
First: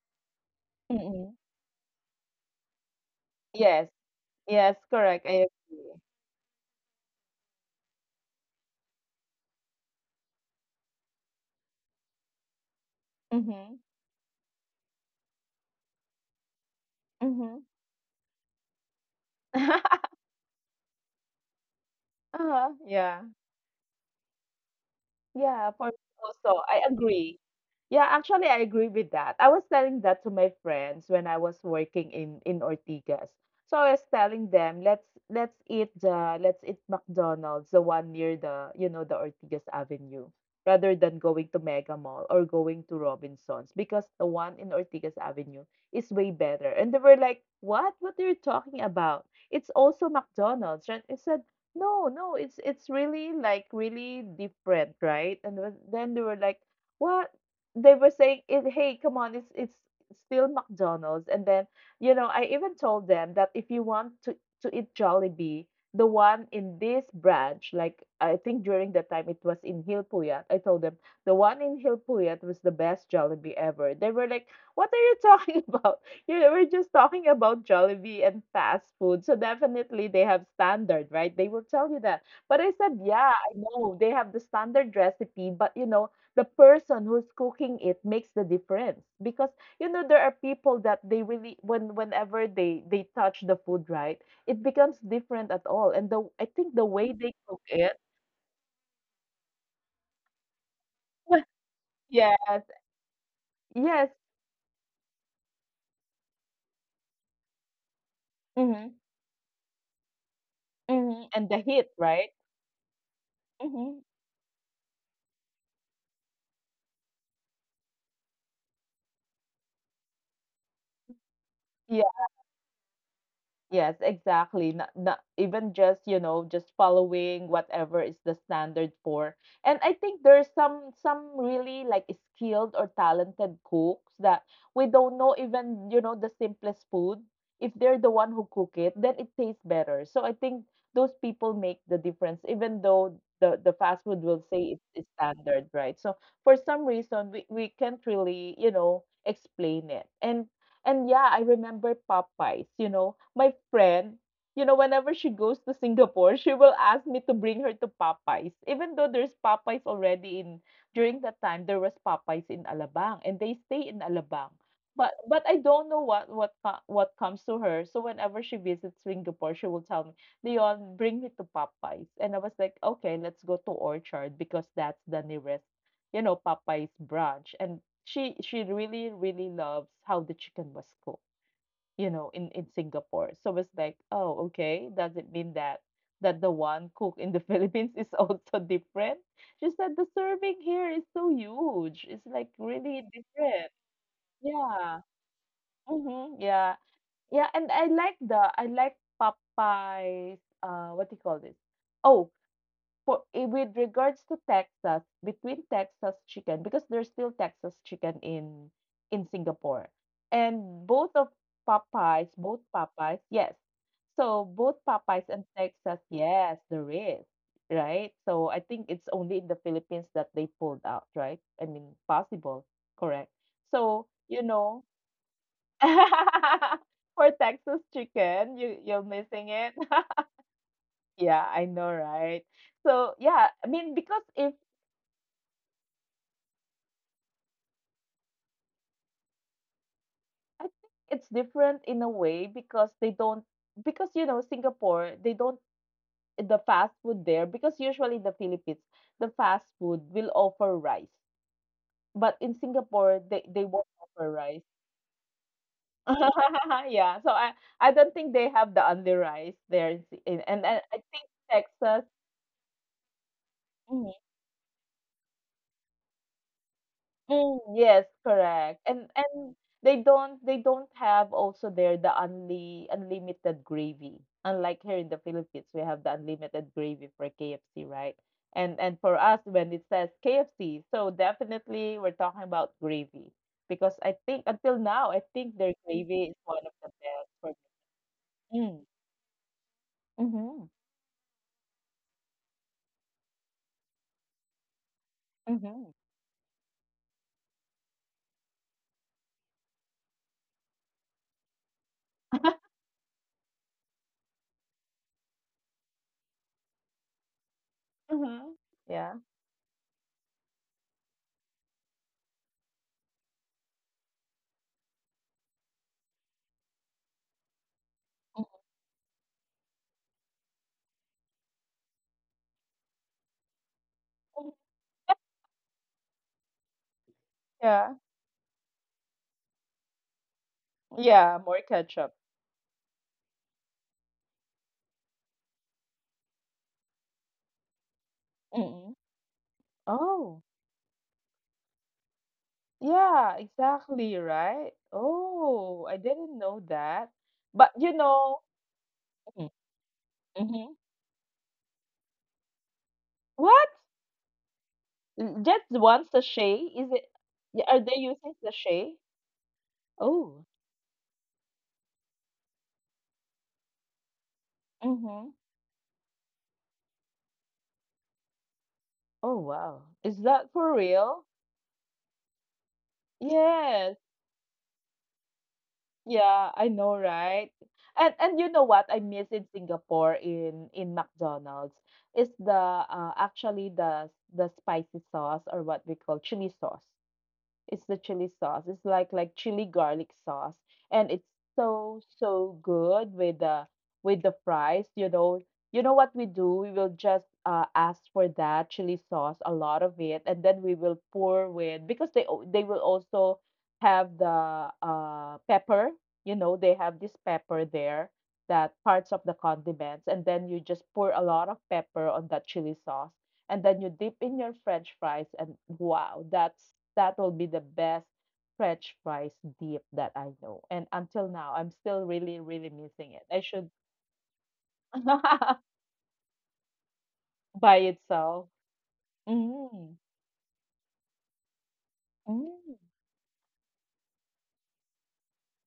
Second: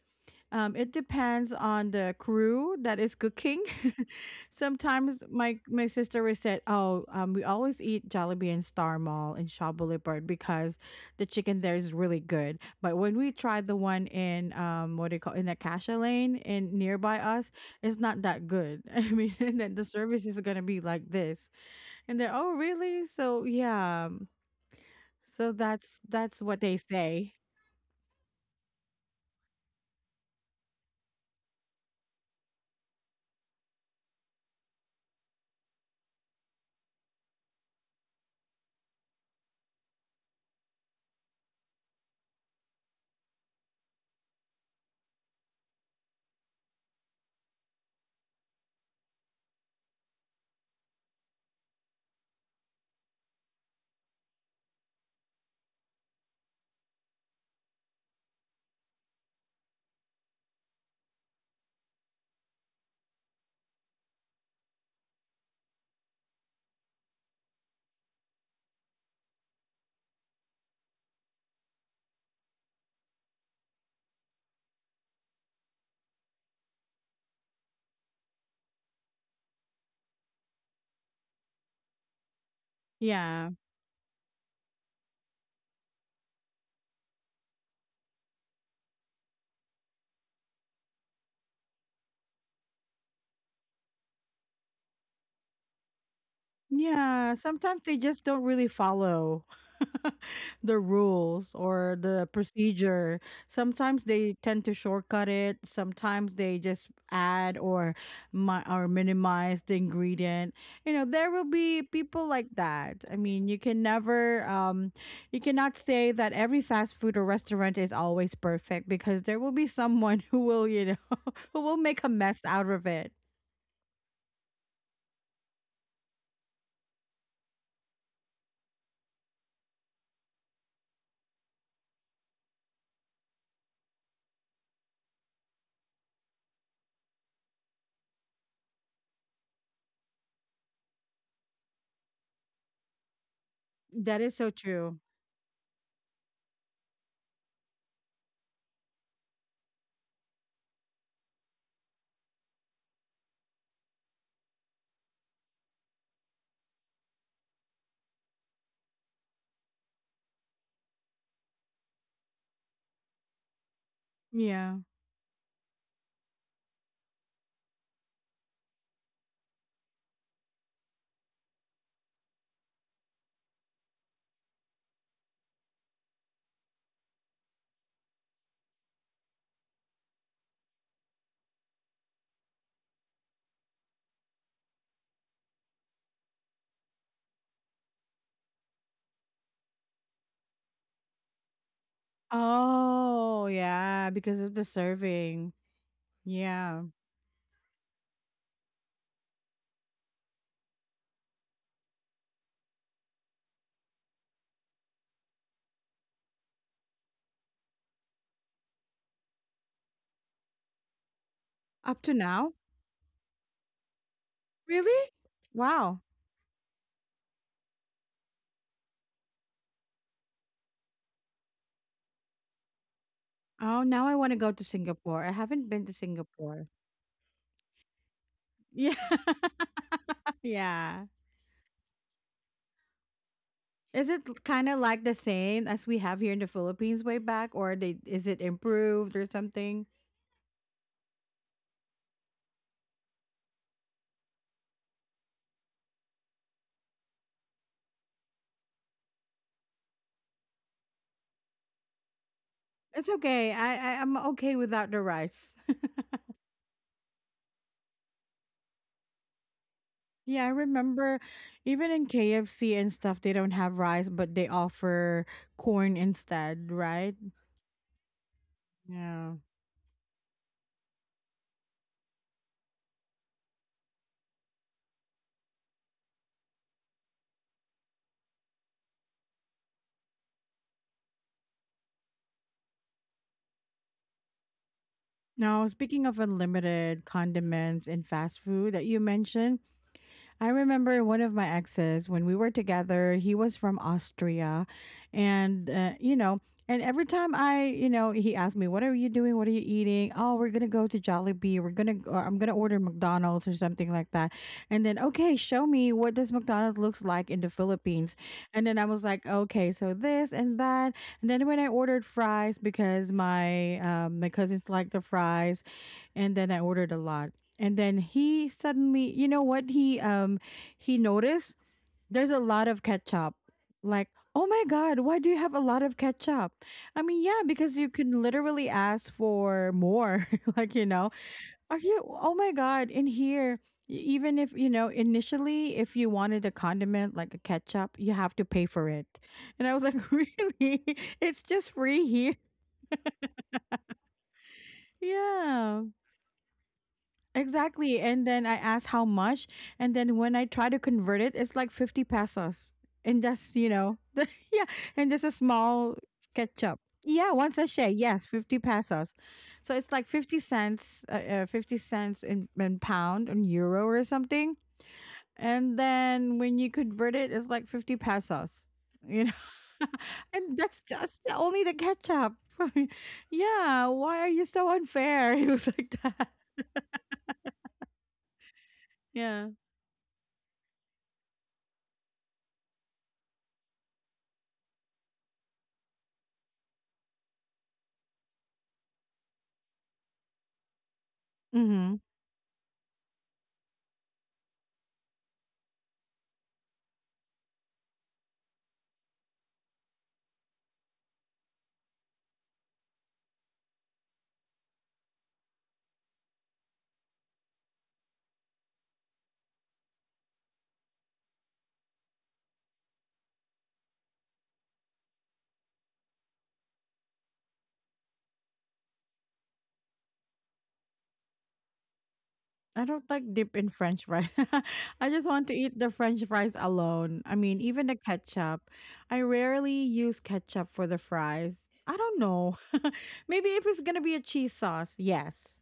A: Um, it
B: Mm-mm.
A: depends on the crew that is cooking.
B: Yes. Yes, correct.
A: Sometimes
B: I
A: my my
B: agree.
A: sister would say, "Oh, um, we always eat Jollibee in Star Mall in Shaw Boulevard because the chicken there is really good." But when we tried
B: Mm-hmm.
A: the one in, um, what do you call, in Acacia Lane in nearby us,
B: Mm-hmm.
A: it's not that good. I mean, and then the service is gonna be like this, and they're, "Oh,
B: Uh-huh.
A: really?"
B: Yeah.
A: So yeah, um, so
B: Yeah, for me
A: that's that's what
B: also,
A: they
B: I
A: say.
B: agree. Yeah, actually, I agree with that. I was telling that to my friends when I was working in in Ortigas. So I was telling them, let's let's eat the let's eat McDonald's, the one near the you know the Ortigas Avenue, rather than going to Mega Mall or going to Robinsons because the one in Ortigas Avenue is way better. And they were like, what? What are you talking about? It's also McDonald's, right? I said, no, no, it's it's really like really different, right? And then then they were like, what? They were saying, it, hey, come on, it's it's still McDonald's. And then, you know, I even told them that if you want to to eat Jollibee, the one in this branch, like I think during that time it was in Hilpuyat, I told them the one in Hilpuyat was the best Jollibee ever. They were like, what are you talking about? you know, we're just talking about Jollibee and fast food. So definitely they have standard, right? They will tell you that. But I said, yeah,
A: Yeah.
B: I know they have the standard recipe, but you know, the person who's cooking it makes the difference because you know there are people that they really when whenever they they touch the food, right? It becomes different at all. And the I think the way
A: Yeah,
B: they cook
A: sometimes
B: it,
A: they just don't really follow the rules or the
B: yes,
A: procedure. Sometimes
B: yes,
A: they tend to shortcut it. Sometimes they just add, or mi-
B: mm-hmm,
A: or minimize the ingredient. You know,
B: mm-hmm,
A: there will
B: and the
A: be
B: heat,
A: people
B: right?
A: like that. I mean, you can
B: Mm-hmm.
A: never um you cannot say that every fast food or restaurant is always perfect, because there will be someone who will, you know, who will make a mess out of it.
B: Yes, exactly. Not, not even just, you know, just following whatever is the standard for. And I think there's some some really like skilled or talented cooks that we don't know even, you know, the simplest food. If they're the one who cook it, then it tastes better. So I think those people make the difference, even though the, the fast food
A: That is
B: will
A: so
B: say it's,
A: true.
B: it's standard, right? So for some reason we, we can't really, you know, explain it. And and yeah, I remember Popeyes, you know, my friend, you know, whenever she goes to Singapore, she will ask me to bring her to Popeyes. Even though there's Popeyes already in during that time there was Popeyes in Alabang and they stay in Alabang.
A: Yeah.
B: But but I don't know what what co- what comes to her. So whenever she visits Singapore, she will tell me, "Leon, bring me to Popeyes." And I was like, "Okay, let's go to Orchard because that's the nearest you know, Popeye's branch." And she she really, really loves how the chicken was cooked, you know, in, in Singapore. So it's like, oh, okay, does it mean that that the one cooked in the Philippines is also different? Just that the serving here is so huge. It's like really
A: Oh,
B: different.
A: yeah, because of the
B: Yeah.
A: serving.
B: Mm-hmm.
A: Yeah.
B: Yeah. Yeah. And I like the I like Popeye's uh what do you call this? Oh, for eh, with regards to Texas, between Texas chicken, because there's still Texas chicken in in Singapore, and both of
A: Up to
B: Popeyes,
A: now?
B: both Popeyes, yes. So both
A: Really?
B: Popeyes and
A: Wow.
B: Texas, yes, there is, right? So I think it's only in the Philippines that they pulled out, right? I mean, possible, correct?
A: Oh, now I
B: So
A: want to go
B: you
A: to
B: know,
A: Singapore. I haven't been to Singapore.
B: for Texas chicken, you
A: Yeah,
B: you're missing it.
A: yeah.
B: Yeah, I know, right? So, yeah, I mean,
A: Is
B: because
A: it
B: if
A: kind of like the same as we have here in the Philippines way back, or they is it improved or something?
B: I think it's different in a way because they don't, because you know, Singapore, they don't, the fast food there, because usually in the Philippines, the fast food will offer rice. But in
A: It's
B: Singapore, they,
A: okay.
B: they won't
A: I, I I'm
B: offer
A: okay
B: rice.
A: without the rice.
B: Yeah, so I, I don't think they have the only rice there. In, in,
A: Yeah, I
B: and, and I
A: remember
B: think
A: even
B: Texas,
A: in K F C and stuff, they don't have rice, but they offer corn instead, right?
B: mm, yes, correct. And
A: Yeah.
B: and they don't they don't have also there the only unlimited gravy. Unlike here in the Philippines, we have the unlimited gravy for K F C, right? And and for us, when it says K F C, so definitely we're talking about gravy because I think until now, I think
A: Now,
B: their
A: speaking of
B: gravy is one of the
A: unlimited
B: best for
A: condiments and fast food
B: me.
A: that you mentioned,
B: Mm,
A: I
B: mm-hmm,
A: remember one of my exes when we were together, he was from Austria. And,
B: mm-hmm,
A: uh, you know, and every time I, you know, he asked me, "What are you doing? What are you eating?" Oh, we're going to go to Jollibee. We're going to, or I'm going to order McDonald's or something like that. And then, okay, show me what this McDonald's looks like in the Philippines.
B: mm-hmm.
A: And then I was
B: Yeah.
A: like, "Okay, so this and that." And then when I ordered fries because my, um, my cousins like the fries, and then I ordered a lot. And then he suddenly, you know what he um he noticed? There's a lot of ketchup. Like, "Oh
B: Mm,
A: my god, why do you have a lot of ketchup?" I mean, yeah, because you
B: yeah.
A: can literally ask for more. Like, you know,
B: Yeah, more
A: "Are you
B: ketchup.
A: Oh my god, in here y- even if, you know initially, if you wanted a condiment like a ketchup, you have to pay for
B: Mm-mm.
A: it." And I was like,
B: Oh.
A: "Really? It's just free here."
B: Yeah, exactly, right? Oh,
A: Yeah.
B: I didn't know that. But you
A: Exactly. And
B: know,
A: then I asked how
B: Mhm,
A: much. And then when I try
B: mhm.
A: to convert it, it's like fifty pesos. And that's,
B: What?
A: you know, yeah. And this is
B: N- Just
A: small
B: one sachet?
A: ketchup.
B: Is it?
A: Yeah, one
B: y- Are
A: sachet.
B: they
A: Yes,
B: using
A: fifty
B: sachet?
A: pesos. So it's like 50
B: Oh,
A: cents, uh, uh, fifty cents in, in pound and euro or something.
B: mm-hmm.
A: And then when you convert it, it's like fifty pesos, you
B: Oh,
A: know.
B: wow. Is that
A: and
B: for
A: that's, that's
B: real?
A: the- only the ketchup. Yeah.
B: Yes.
A: Why are you so unfair? He was like that.
B: Yeah, I know, right? And and you know what I miss in
A: Yeah.
B: Singapore in in McDonald's is the uh, actually the the spicy sauce or what we call chili sauce. It's the chili sauce. It's like like chili garlic sauce, and it's
A: Mm-hmm.
B: so so good with the with the fries. You know, you know what we do? We will just uh, ask for that chili sauce, a lot of it, and then we will pour with because they al- they will also have the uh pepper. You know, they have this pepper there that parts of the condiments, and then you just pour a lot of pepper on that chili sauce and then you dip in your french fries and wow that's that will be the best french fries dip that I know. And until now, I'm still really, really
A: I don't
B: missing it.
A: like
B: I
A: dip
B: should.
A: in French fries. I just want to eat the French fries alone. I mean,
B: By
A: even the
B: itself.
A: ketchup. I rarely
B: Mm,
A: use ketchup for the fries. I don't know.
B: mm.
A: Maybe if it's gonna be a cheese sauce, yes.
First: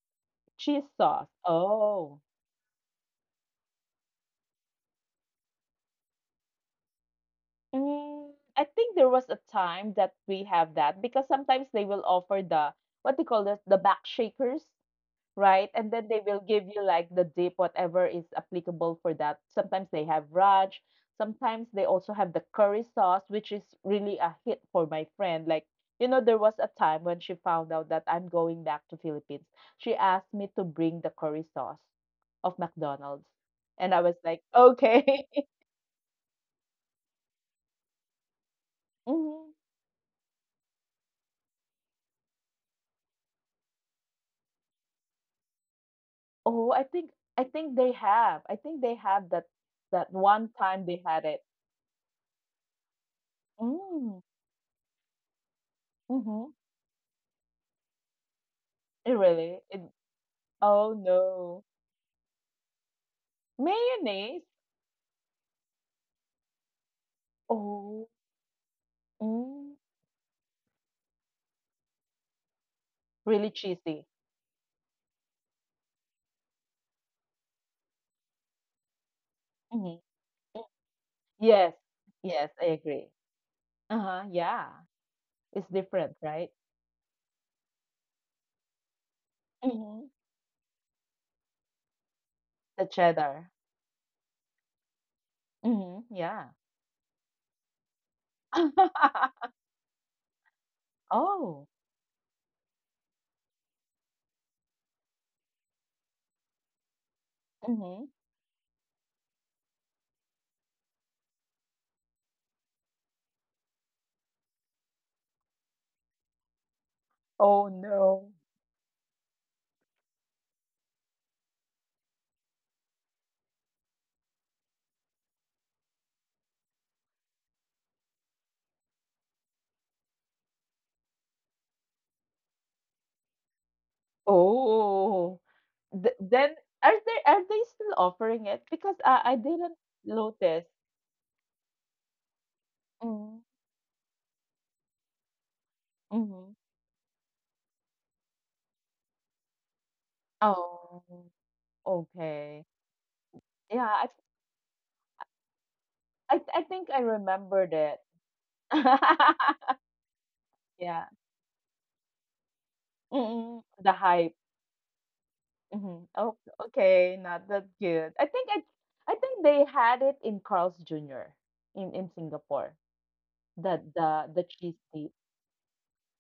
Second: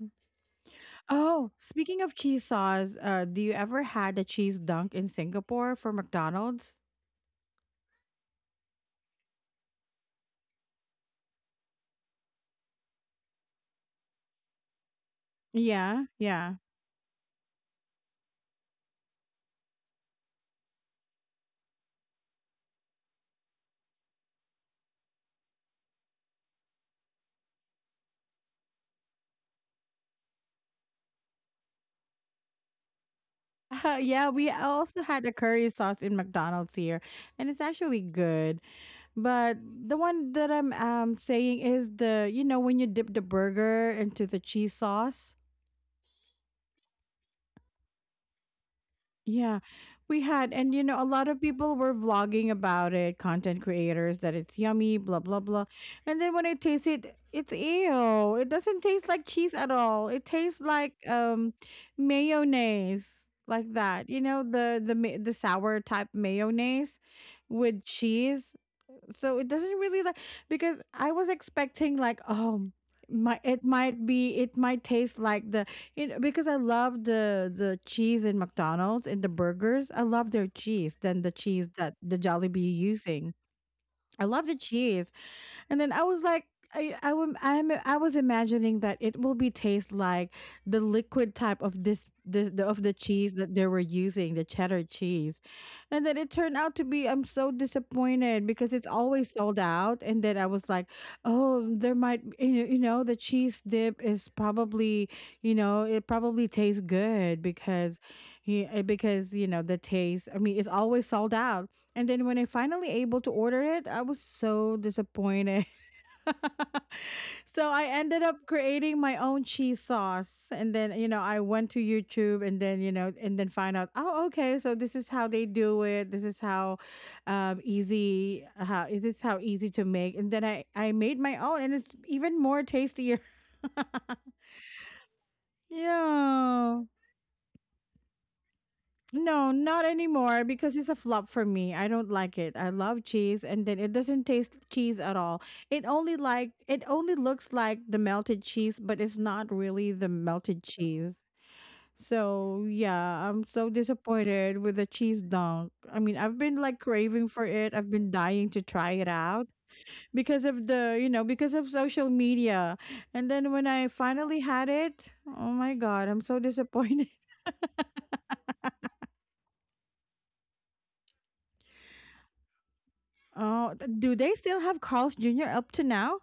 B: Cheese sauce.
A: Oh, speaking of
B: Oh.
A: cheese sauce, uh, do you ever had a cheese dunk in Singapore for McDonald's?
B: Mm, I think there was a time that we have that because sometimes they will offer the what they call this the back shakers, right? And
A: Yeah,
B: then they will
A: yeah.
B: give you like the dip, whatever is applicable for that. Sometimes they have raj. Sometimes they also have the curry sauce, which is really a hit for my friend. Like, you know, there was a time when she found out that I'm going back to Philippines. She asked me to bring the curry sauce of McDonald's. And I was
A: Yeah,
B: like,
A: we also had
B: okay.
A: a curry sauce in McDonald's here, and it's actually good.
B: Mhm.
A: But the one that I'm um saying is the, you know, when you dip the burger into the cheese sauce.
B: Oh, I think I think they have. I think they have that,
A: Yeah,
B: that
A: we
B: one
A: had, and you
B: time
A: know,
B: they
A: a lot
B: had
A: of
B: it.
A: people were vlogging about it, content creators
B: Mm.
A: that it's yummy, blah blah blah. And then when
B: Mm-hmm.
A: I taste it, it's ew. It doesn't taste
B: It
A: like cheese
B: really?
A: at
B: It,
A: all. It tastes like
B: oh
A: um
B: no.
A: mayonnaise like that. You know,
B: Mayonnaise?
A: the the ma- the sour type mayonnaise with
B: Oh,
A: cheese, so it
B: mm,
A: doesn't really like, because I was expecting like, oh my,
B: really
A: it might
B: cheesy.
A: be, it might taste like the, it, because I love the the cheese in McDonald's, in the burgers. I
B: Mhm.
A: love their
B: Mm.
A: cheese than the cheese
B: Yes,
A: that the
B: yes, I
A: Jollibee
B: agree.
A: using. I
B: Uh-huh,
A: love the
B: yeah.
A: cheese,
B: It's
A: and then I
B: different,
A: was like,
B: right?
A: I, I, wam- I'm, I was imagining that it will be taste
B: Hmm.
A: like the liquid type of this, this the, of
B: The
A: the cheese
B: cheddar.
A: that they were using, the cheddar cheese. And
B: Hmm,
A: then it
B: yeah.
A: turned out to be, I'm so disappointed because it's always sold out. And then I was like, oh,
B: Oh,
A: there might, you know, you know, the cheese dip is probably, you know, it probably tastes good because,
B: hmm.
A: yeah, because, you know, the taste, I mean, it's always sold out. And then when I finally able to order it, I was so disappointed. So
B: Oh
A: I ended
B: no.
A: up creating my own cheese sauce. And then, you know, I went to YouTube, and then, you know, and then find out, oh, okay, so this is how they do it. This is how um, easy, how is this, how easy to make. And then I, I made my own and it's even more tastier.
B: Oh, Th- then
A: Yeah.
B: are they are they still offering it? Because I I
A: No,
B: didn't
A: not anymore
B: notice.
A: because it's a flop for me. I don't like it. I love
B: Mm-hmm.
A: cheese and then it doesn't taste cheese at all. It only like
B: Mm-hmm.
A: it only looks like the melted cheese, but it's not really the melted
B: Oh,
A: cheese. So,
B: okay.
A: yeah, I'm so
B: Yeah, I
A: disappointed with the cheese dunk. I mean, I've
B: I
A: been
B: I
A: like
B: think I
A: craving for it.
B: remembered
A: I've
B: it.
A: been dying to try it out because of the,
B: Yeah.
A: you know, because of social media. And then
B: Mm,
A: when I
B: the
A: finally
B: hype.
A: had it, oh my God,
B: Mhm.
A: I'm so
B: Oh,
A: disappointed.
B: okay, not that good. I think I I think they had it in Carl's Junior in in Singapore.
A: Oh,
B: The
A: th- do they
B: the the
A: still have
B: cheese
A: Carl's
B: tea.
A: Junior up to now?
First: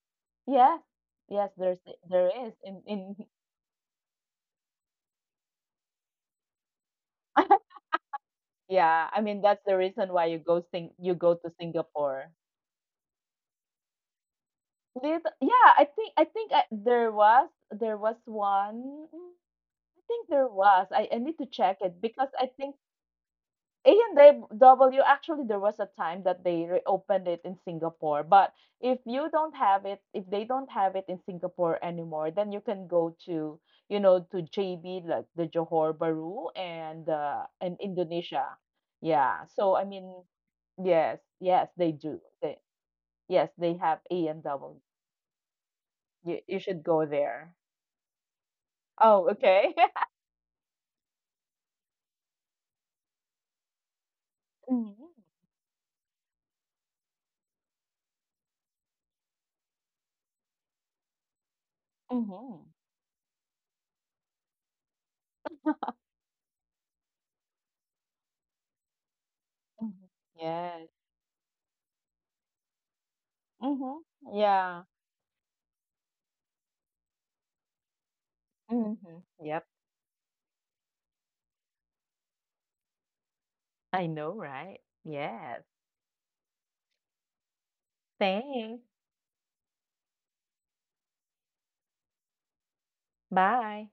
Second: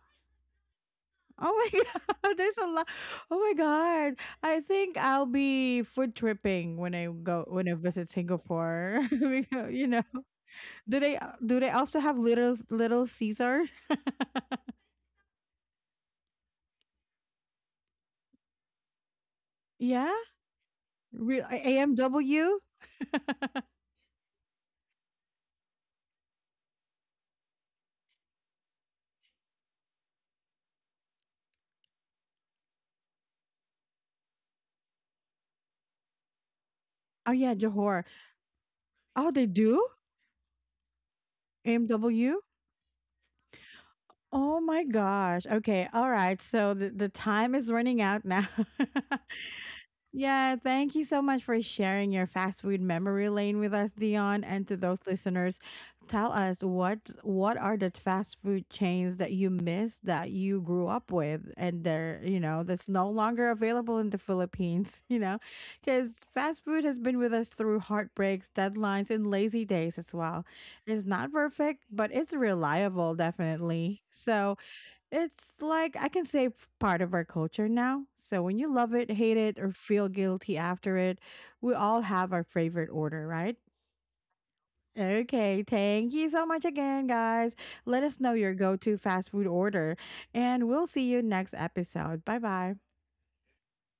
B: Yes. Yes,
A: Oh
B: there's
A: my
B: there
A: god,
B: is
A: there's a
B: in
A: lot.
B: in
A: Oh my god, I think I'll be food tripping when I go when I visit Singapore.
B: Yeah, I mean that's
A: Because,
B: the
A: you know,
B: reason why you go sing
A: do they
B: you
A: uh,
B: go to
A: do they also have
B: Singapore.
A: little Little Caesar?
B: Did, yeah, I think I think I, there was there was one. mm, I
A: Yeah,
B: think there was. I, I need
A: Real,
B: to check it because I
A: A M W.
B: think A and W actually there was a time that they reopened it in Singapore, but if you don't have it, if they don't have it in Singapore anymore, then you can go to you know to J B like the Johor Bahru and
A: Oh yeah,
B: uh, and
A: Johor.
B: Indonesia.
A: Oh, they
B: Yeah. So
A: do
B: I mean, yes, yes, they do.
A: A M W.
B: They, yes, they have A and
A: Oh my
B: W.
A: gosh. Okay, all right.
B: You you
A: So the
B: should
A: the
B: go
A: time
B: there.
A: is running out now.
B: Oh, okay.
A: Yeah, thank you so much for sharing your fast food memory lane with us, Dion. And to those
B: Mhm.
A: listeners, tell us what what are the fast food chains that you miss that you grew up with and they're, you know,
B: Mhm.
A: that's no longer available in the Philippines, you know, because fast food has been with us through heartbreaks, deadlines, and lazy days as
B: Mhm.
A: well.
B: Yes.
A: It's not perfect, but it's reliable, definitely.
B: Mhm.
A: So
B: Yeah.
A: it's like I can say, f- part of our culture now. So when you love it,
B: Mhm.
A: hate it, or
B: Yep.
A: feel guilty after it, we all have our favorite order, right?
B: I know, right?
A: Okay,
B: Yes.
A: thank you so much again, guys. Let us know your go
B: Thanks.
A: to fast food order, and we'll see you next episode. Bye bye.
B: Bye.